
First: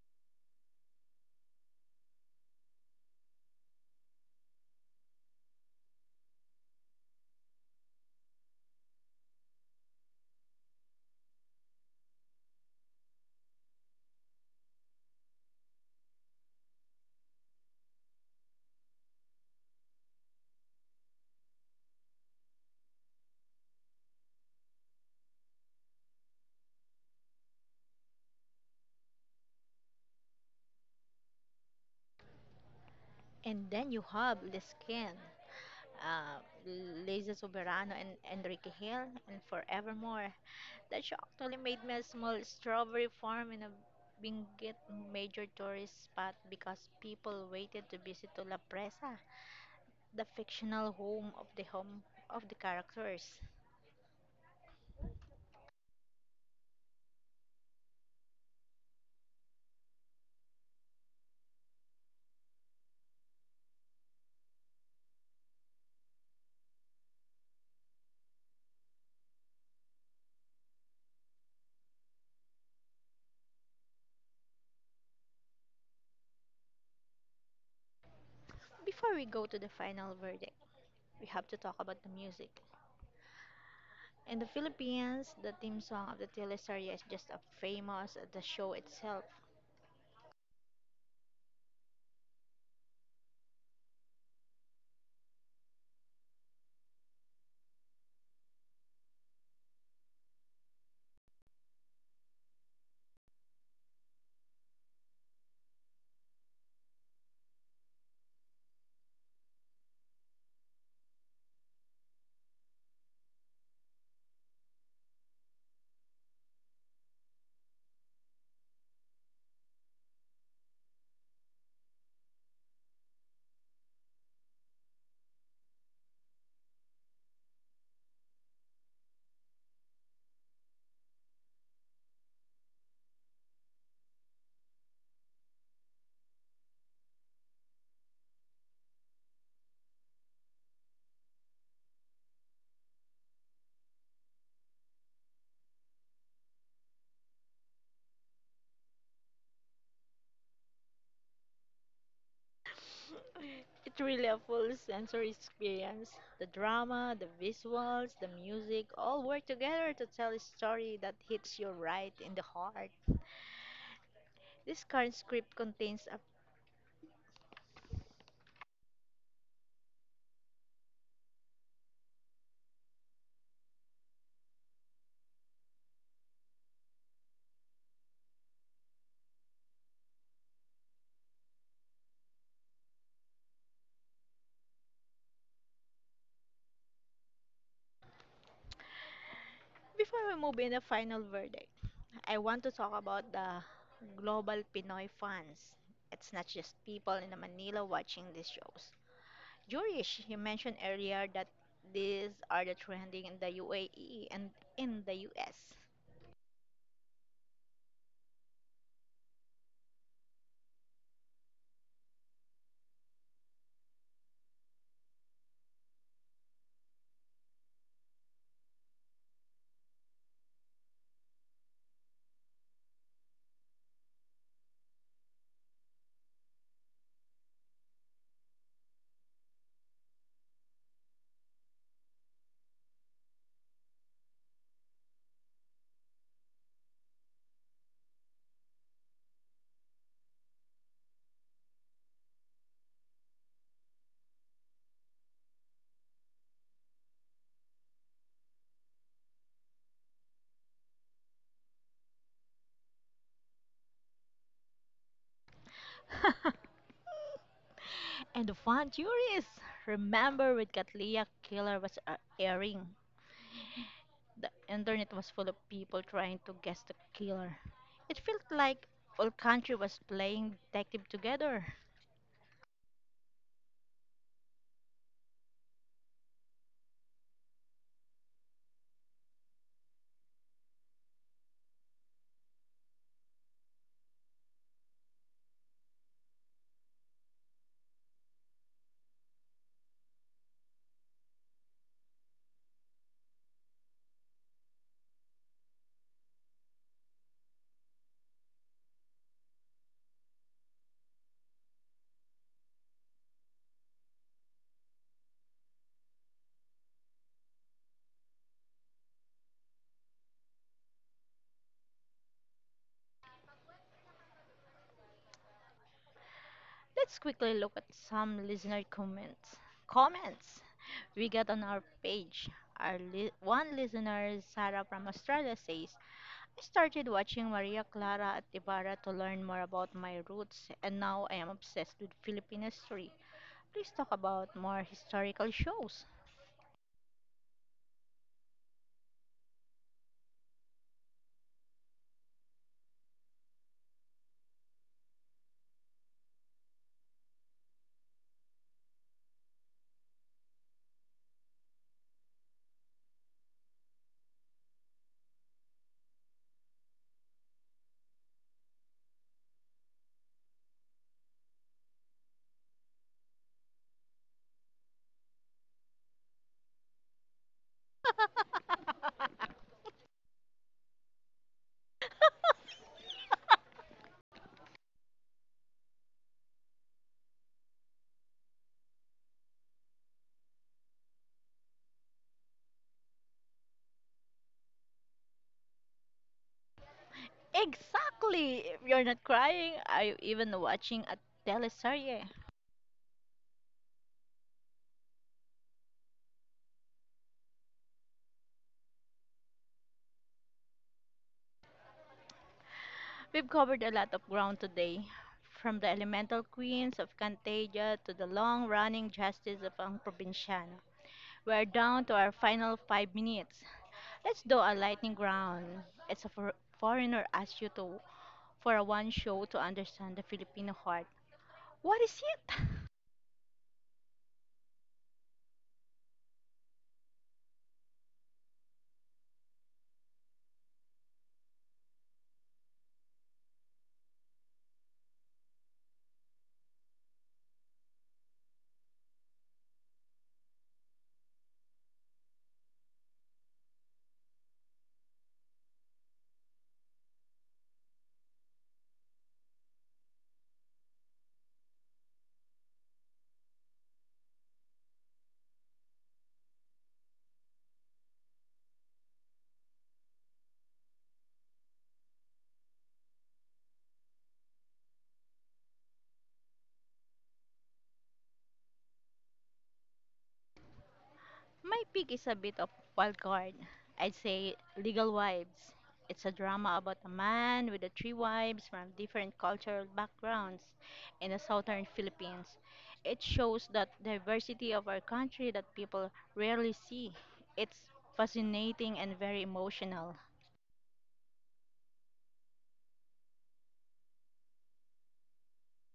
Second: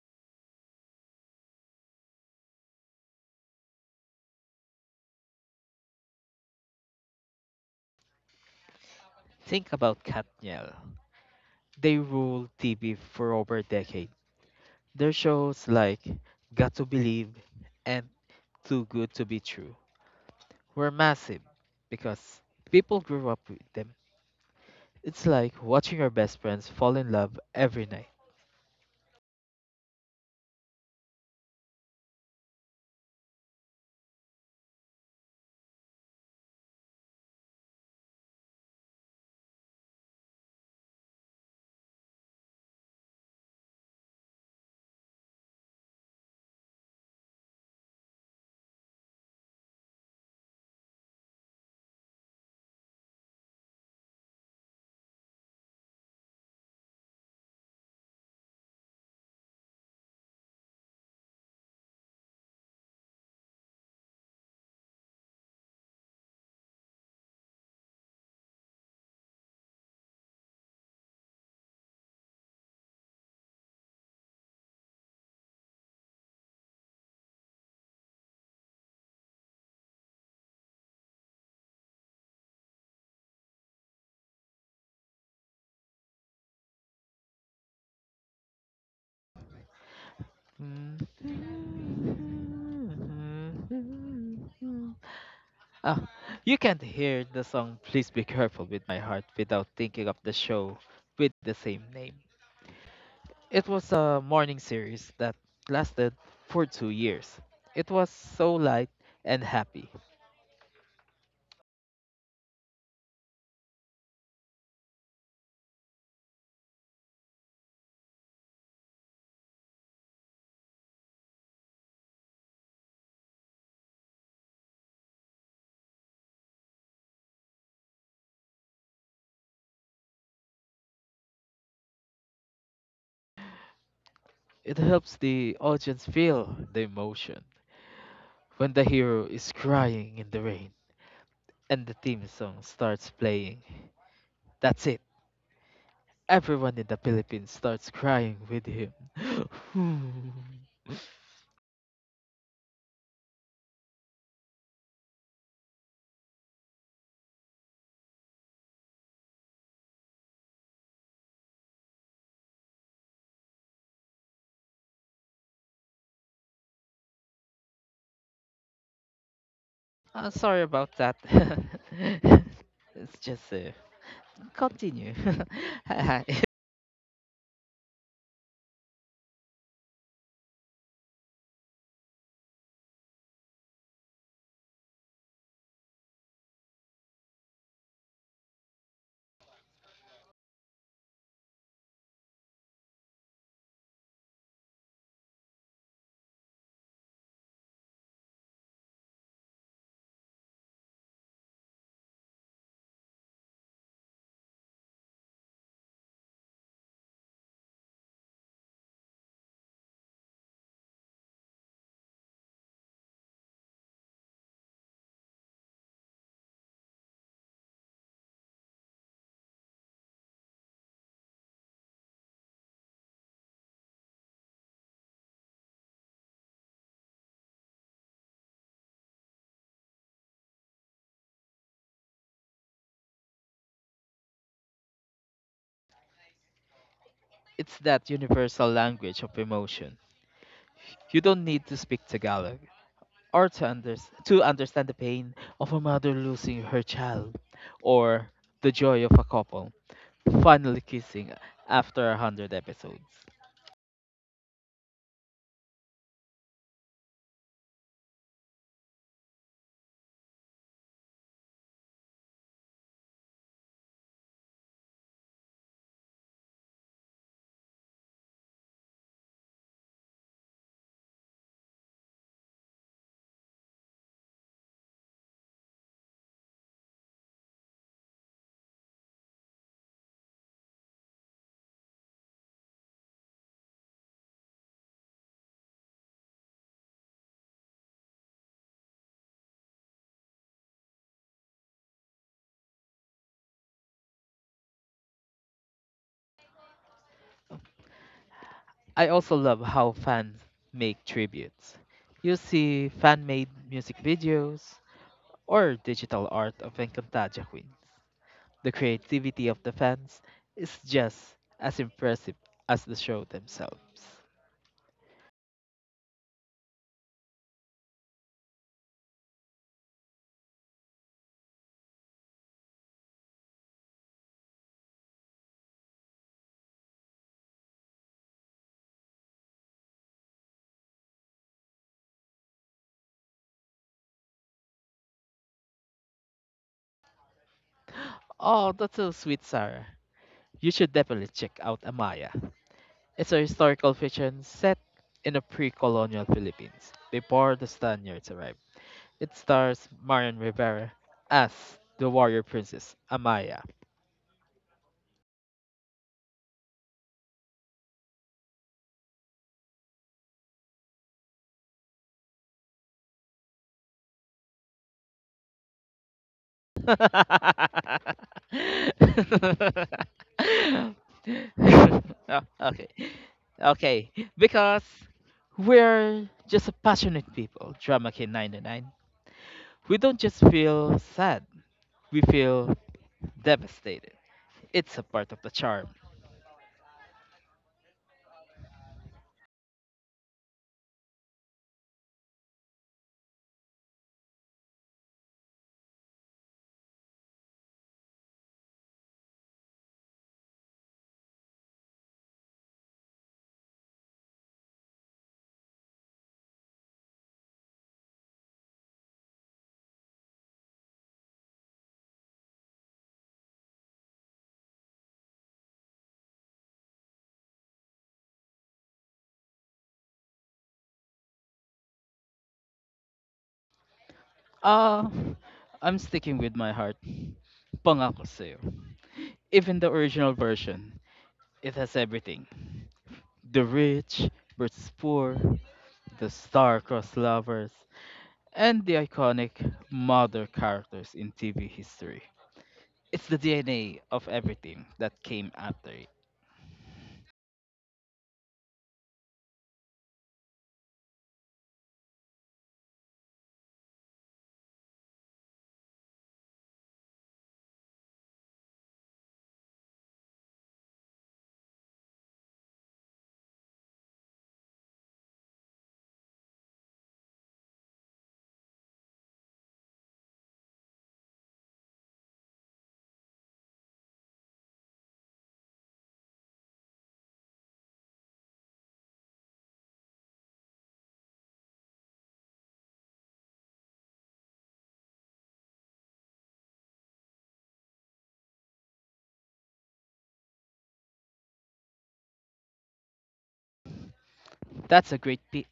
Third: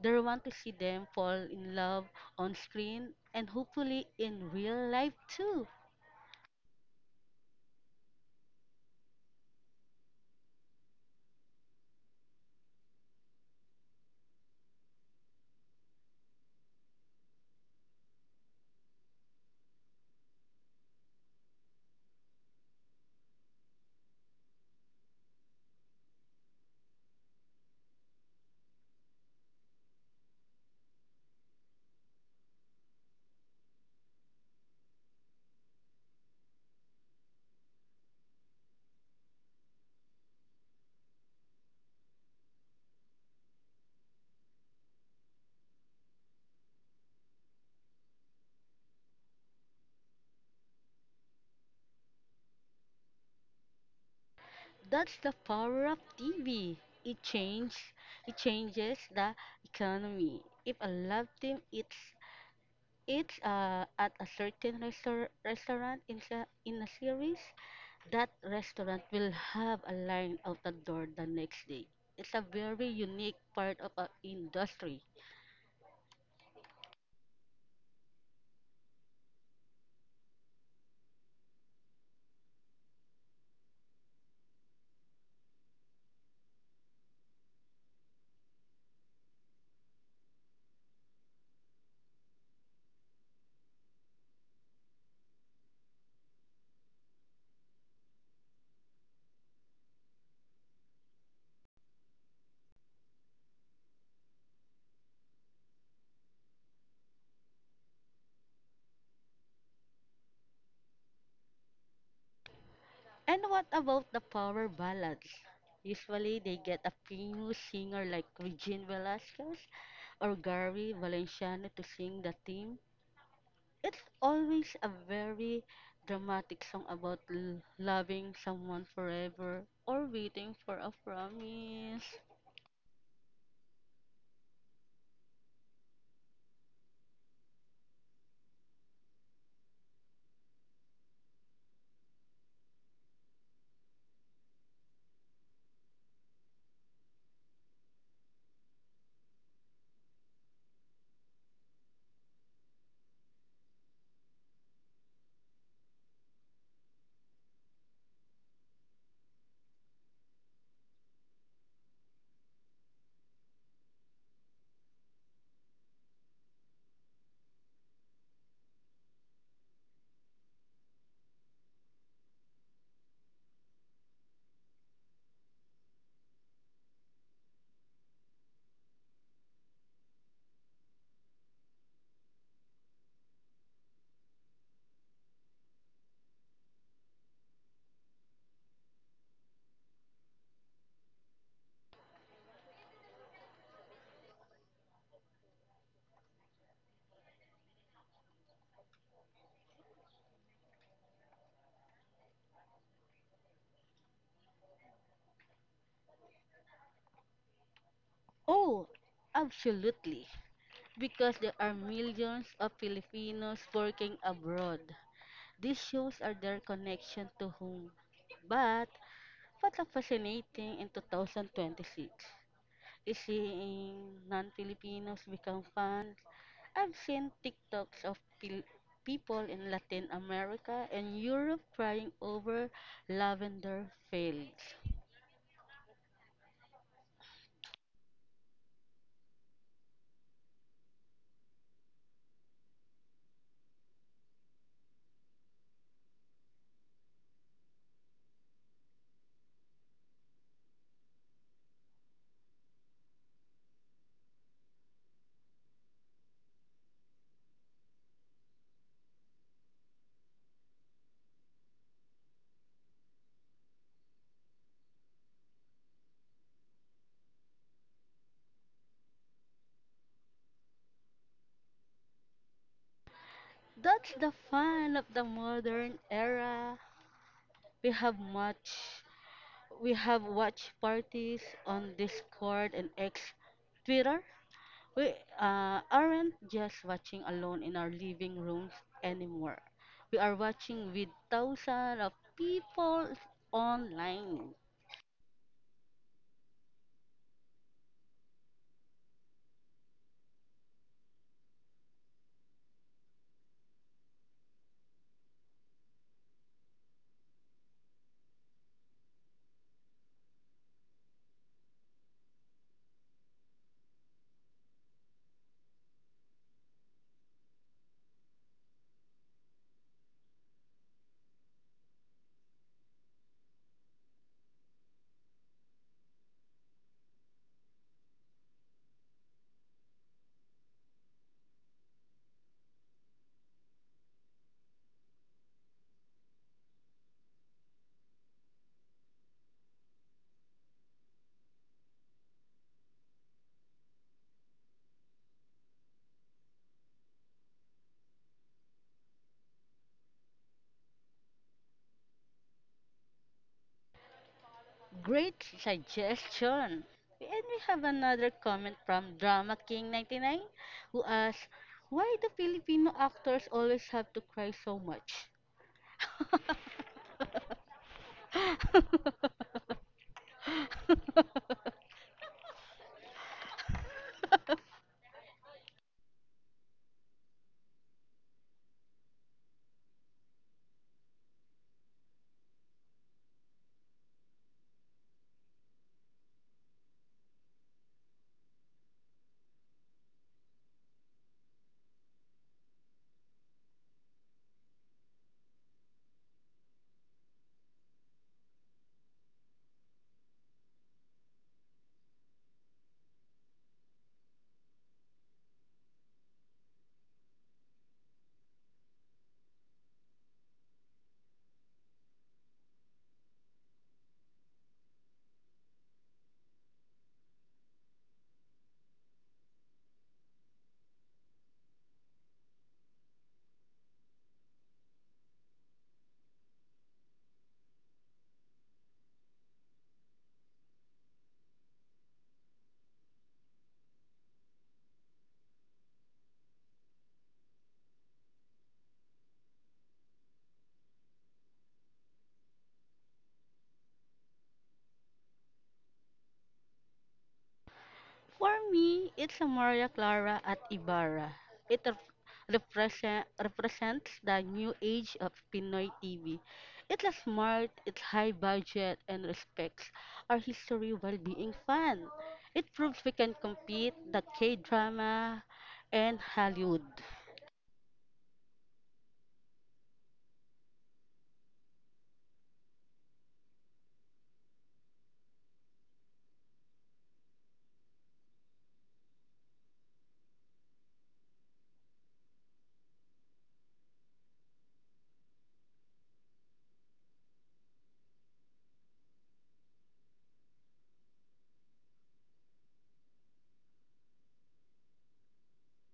Speaker 3: They want to see them fall in love on screen and hopefully in real life too.
Speaker 2: Think about Katniel. They ruled T V for over a decade. Their shows like Got to Believe and Too Good to Be True were massive because people grew up with them. It's like watching your best friends fall in love every night.
Speaker 1: And then you have Lescan uh, Liza Soberano and Enrique Hill and Forevermore. That she actually made me a small strawberry farm in a Benguet major tourist spot because people waited to visit to La Presa, the fictional home of the home of the characters.
Speaker 3: That's the power of T V. It changes it changes the economy. If a love team eats It's uh, at a certain restor- restaurant in, sa- in a series. That restaurant will have a line out the door the next day. It's a very unique part of our industry.
Speaker 1: Before we go to the final verdict, we have to talk about the music. In the Philippines, the theme song of the teleserye is just as famous as the show itself.
Speaker 2: Ah, you can't hear the song Please Be Careful with My Heart without thinking of the show with the same name. It was a morning series that lasted for two years. It was so light and happy.
Speaker 3: And what about the power ballads? Usually, they get a famous singer like Regine Velasquez or Gary Valenciano to sing the theme. It's always a very dramatic song about l- loving someone forever or waiting for a promise.
Speaker 2: It helps the audience feel the emotion. When the hero is crying in the rain and the theme song starts playing, that's it. Everyone in the Philippines starts crying with him.
Speaker 1: It's really a full sensory experience. The drama, the visuals, the music all work together to tell a story that hits you right in the heart. This current script contains a
Speaker 2: I'm sorry about that. it's just uh, Continue.
Speaker 1: before we move in the final verdict, I want to talk about the global Pinoy fans. It's not just people in Manila watching these shows. Jurish, you mentioned earlier that these are the trending in the U A E and in the U S.
Speaker 3: Oh, absolutely. Because there are millions of Filipinos working abroad. These shows are their connection to home. But what a fascinating in two thousand twenty-six. Seeing non-Filipinos become fans. I've seen TikToks of pil- people in Latin America and Europe crying over lavender fields.
Speaker 2: It's that universal language of emotion. You don't need to speak Tagalog, or to, unders to understand the pain of a mother losing her child, or the joy of a couple finally kissing after a hundred episodes.
Speaker 1: And the fun juries! Remember when Katlia killer was uh, airing? The internet was full of people trying to guess the killer. It felt like all country was playing detective together.
Speaker 3: That's the fun of the modern era. We have much we have watch parties on Discord and X Twitter. We uh, aren't just watching alone in our living rooms anymore. We are watching with thousands of people online.
Speaker 2: I also love how fans make tributes. You see fan-made music videos or digital art of Encantaja Queens. The creativity of the fans is just as impressive as the show themselves.
Speaker 1: Let's quickly look at some listener comments. Comments we got on our page. Our li- one listener, Sarah from Australia, says, I started watching Maria Clara at Ibarra to learn more about my roots, and now I am obsessed with Philippine history. Please talk about more historical shows.
Speaker 2: Oh, that's so sweet, Sarah. You should definitely check out Amaya. It's a historical fiction set in the pre-colonial Philippines before the Spaniards arrived. It stars Marion Rivera as the warrior princess Amaya.
Speaker 3: Great suggestion. And we have another comment from Drama King ninety-nine who asks, why do Filipino actors always have to cry so much?
Speaker 2: Oh, okay. Okay. Because we're just a passionate people, Drama K nine nine. We don't just feel sad, we feel devastated. It's a part of the charm.
Speaker 1: Exactly! If you're not crying, are you even watching a teleserie? We've covered a lot of ground today, from the elemental queens of Cantagia to the long running justice of Ang Provinciano. We're down to our final five minutes. Let's do a lightning round. It's a for- foreigner asks you to for a one show to understand the Filipino heart. What is it?
Speaker 2: Ah, I'm sticking with my heart. Pangako sa'yo. Even the original version, it has everything. The rich versus poor, the star-crossed lovers, and the iconic mother characters in T V history. It's the D N A of everything that came after it.
Speaker 3: For me, it's a Maria Clara at Ibarra. It ref- represent, represents the new age of Pinoy T V. It's a smart, it's high budget, and respects our history while being fun. It proves we can compete the K-drama and Hollywood.
Speaker 1: My pick is a bit of wild card. I'd say Legal Wives. It's a drama about a man with the three wives from different cultural backgrounds in the southern Philippines. It shows that diversity of our country that people rarely see. It's fascinating and very emotional.
Speaker 2: That's a great pick.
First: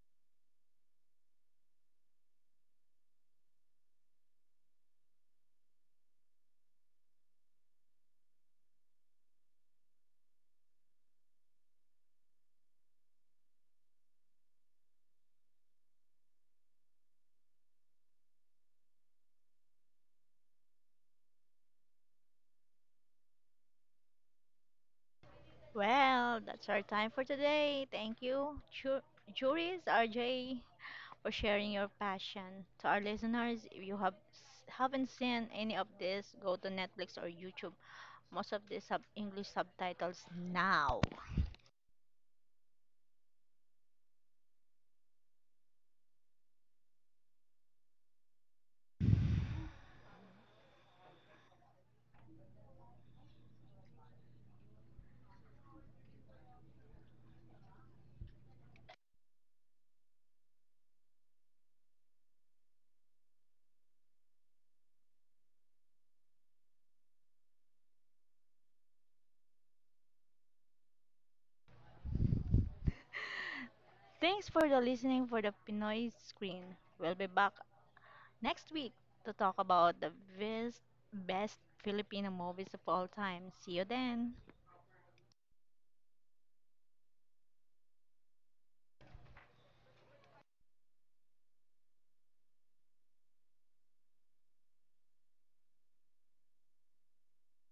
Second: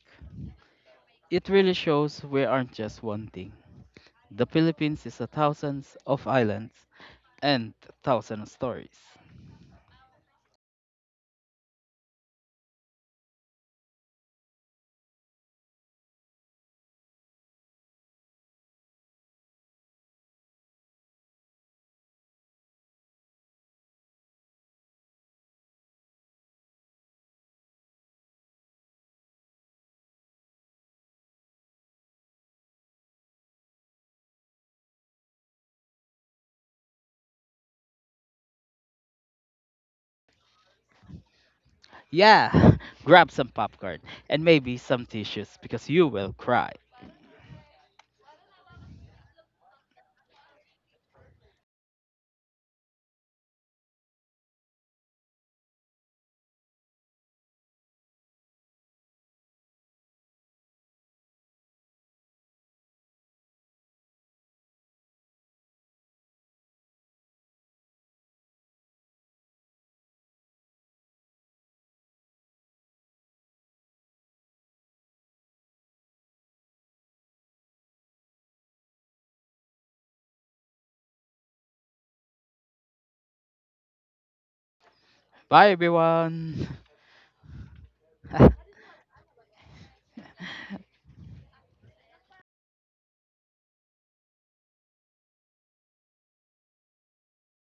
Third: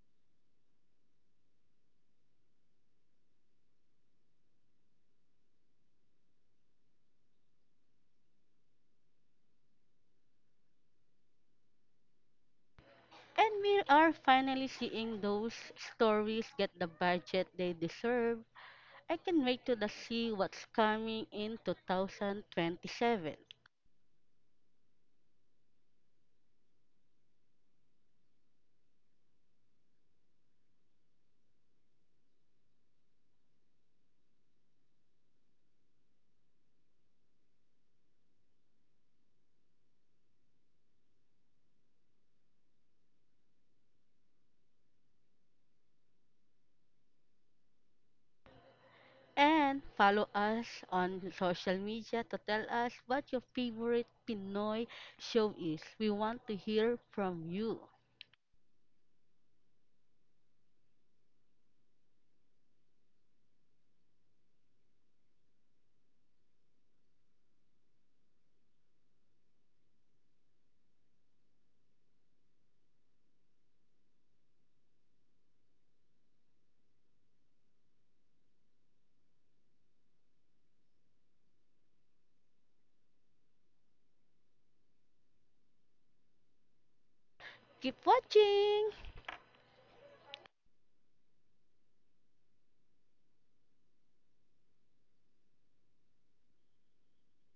Speaker 2: It really shows we aren't just one thing. The Philippines is a thousands of islands and thousands of stories.
Speaker 3: And we are finally seeing those stories get the budget they deserve. I can wait to the see what's coming in two thousand twenty-seven.
Speaker 1: Well, that's our time for today. Thank you, ju- juries, R J, for sharing your passion. To our listeners, if you have s- haven't seen any of this, go to Netflix or YouTube. Most of these have English subtitles now.
Speaker 2: Yeah, grab some popcorn and maybe some tissues because you will cry.
Speaker 3: And follow us on social media to tell us what your favorite Pinoy show is. We want to hear from you.
Speaker 1: Thanks for the listening for the Pinoy screen. We'll be back next week to talk about the best best Filipino movies of all time. See you then.
Speaker 2: Bye, everyone.
Speaker 3: Keep watching!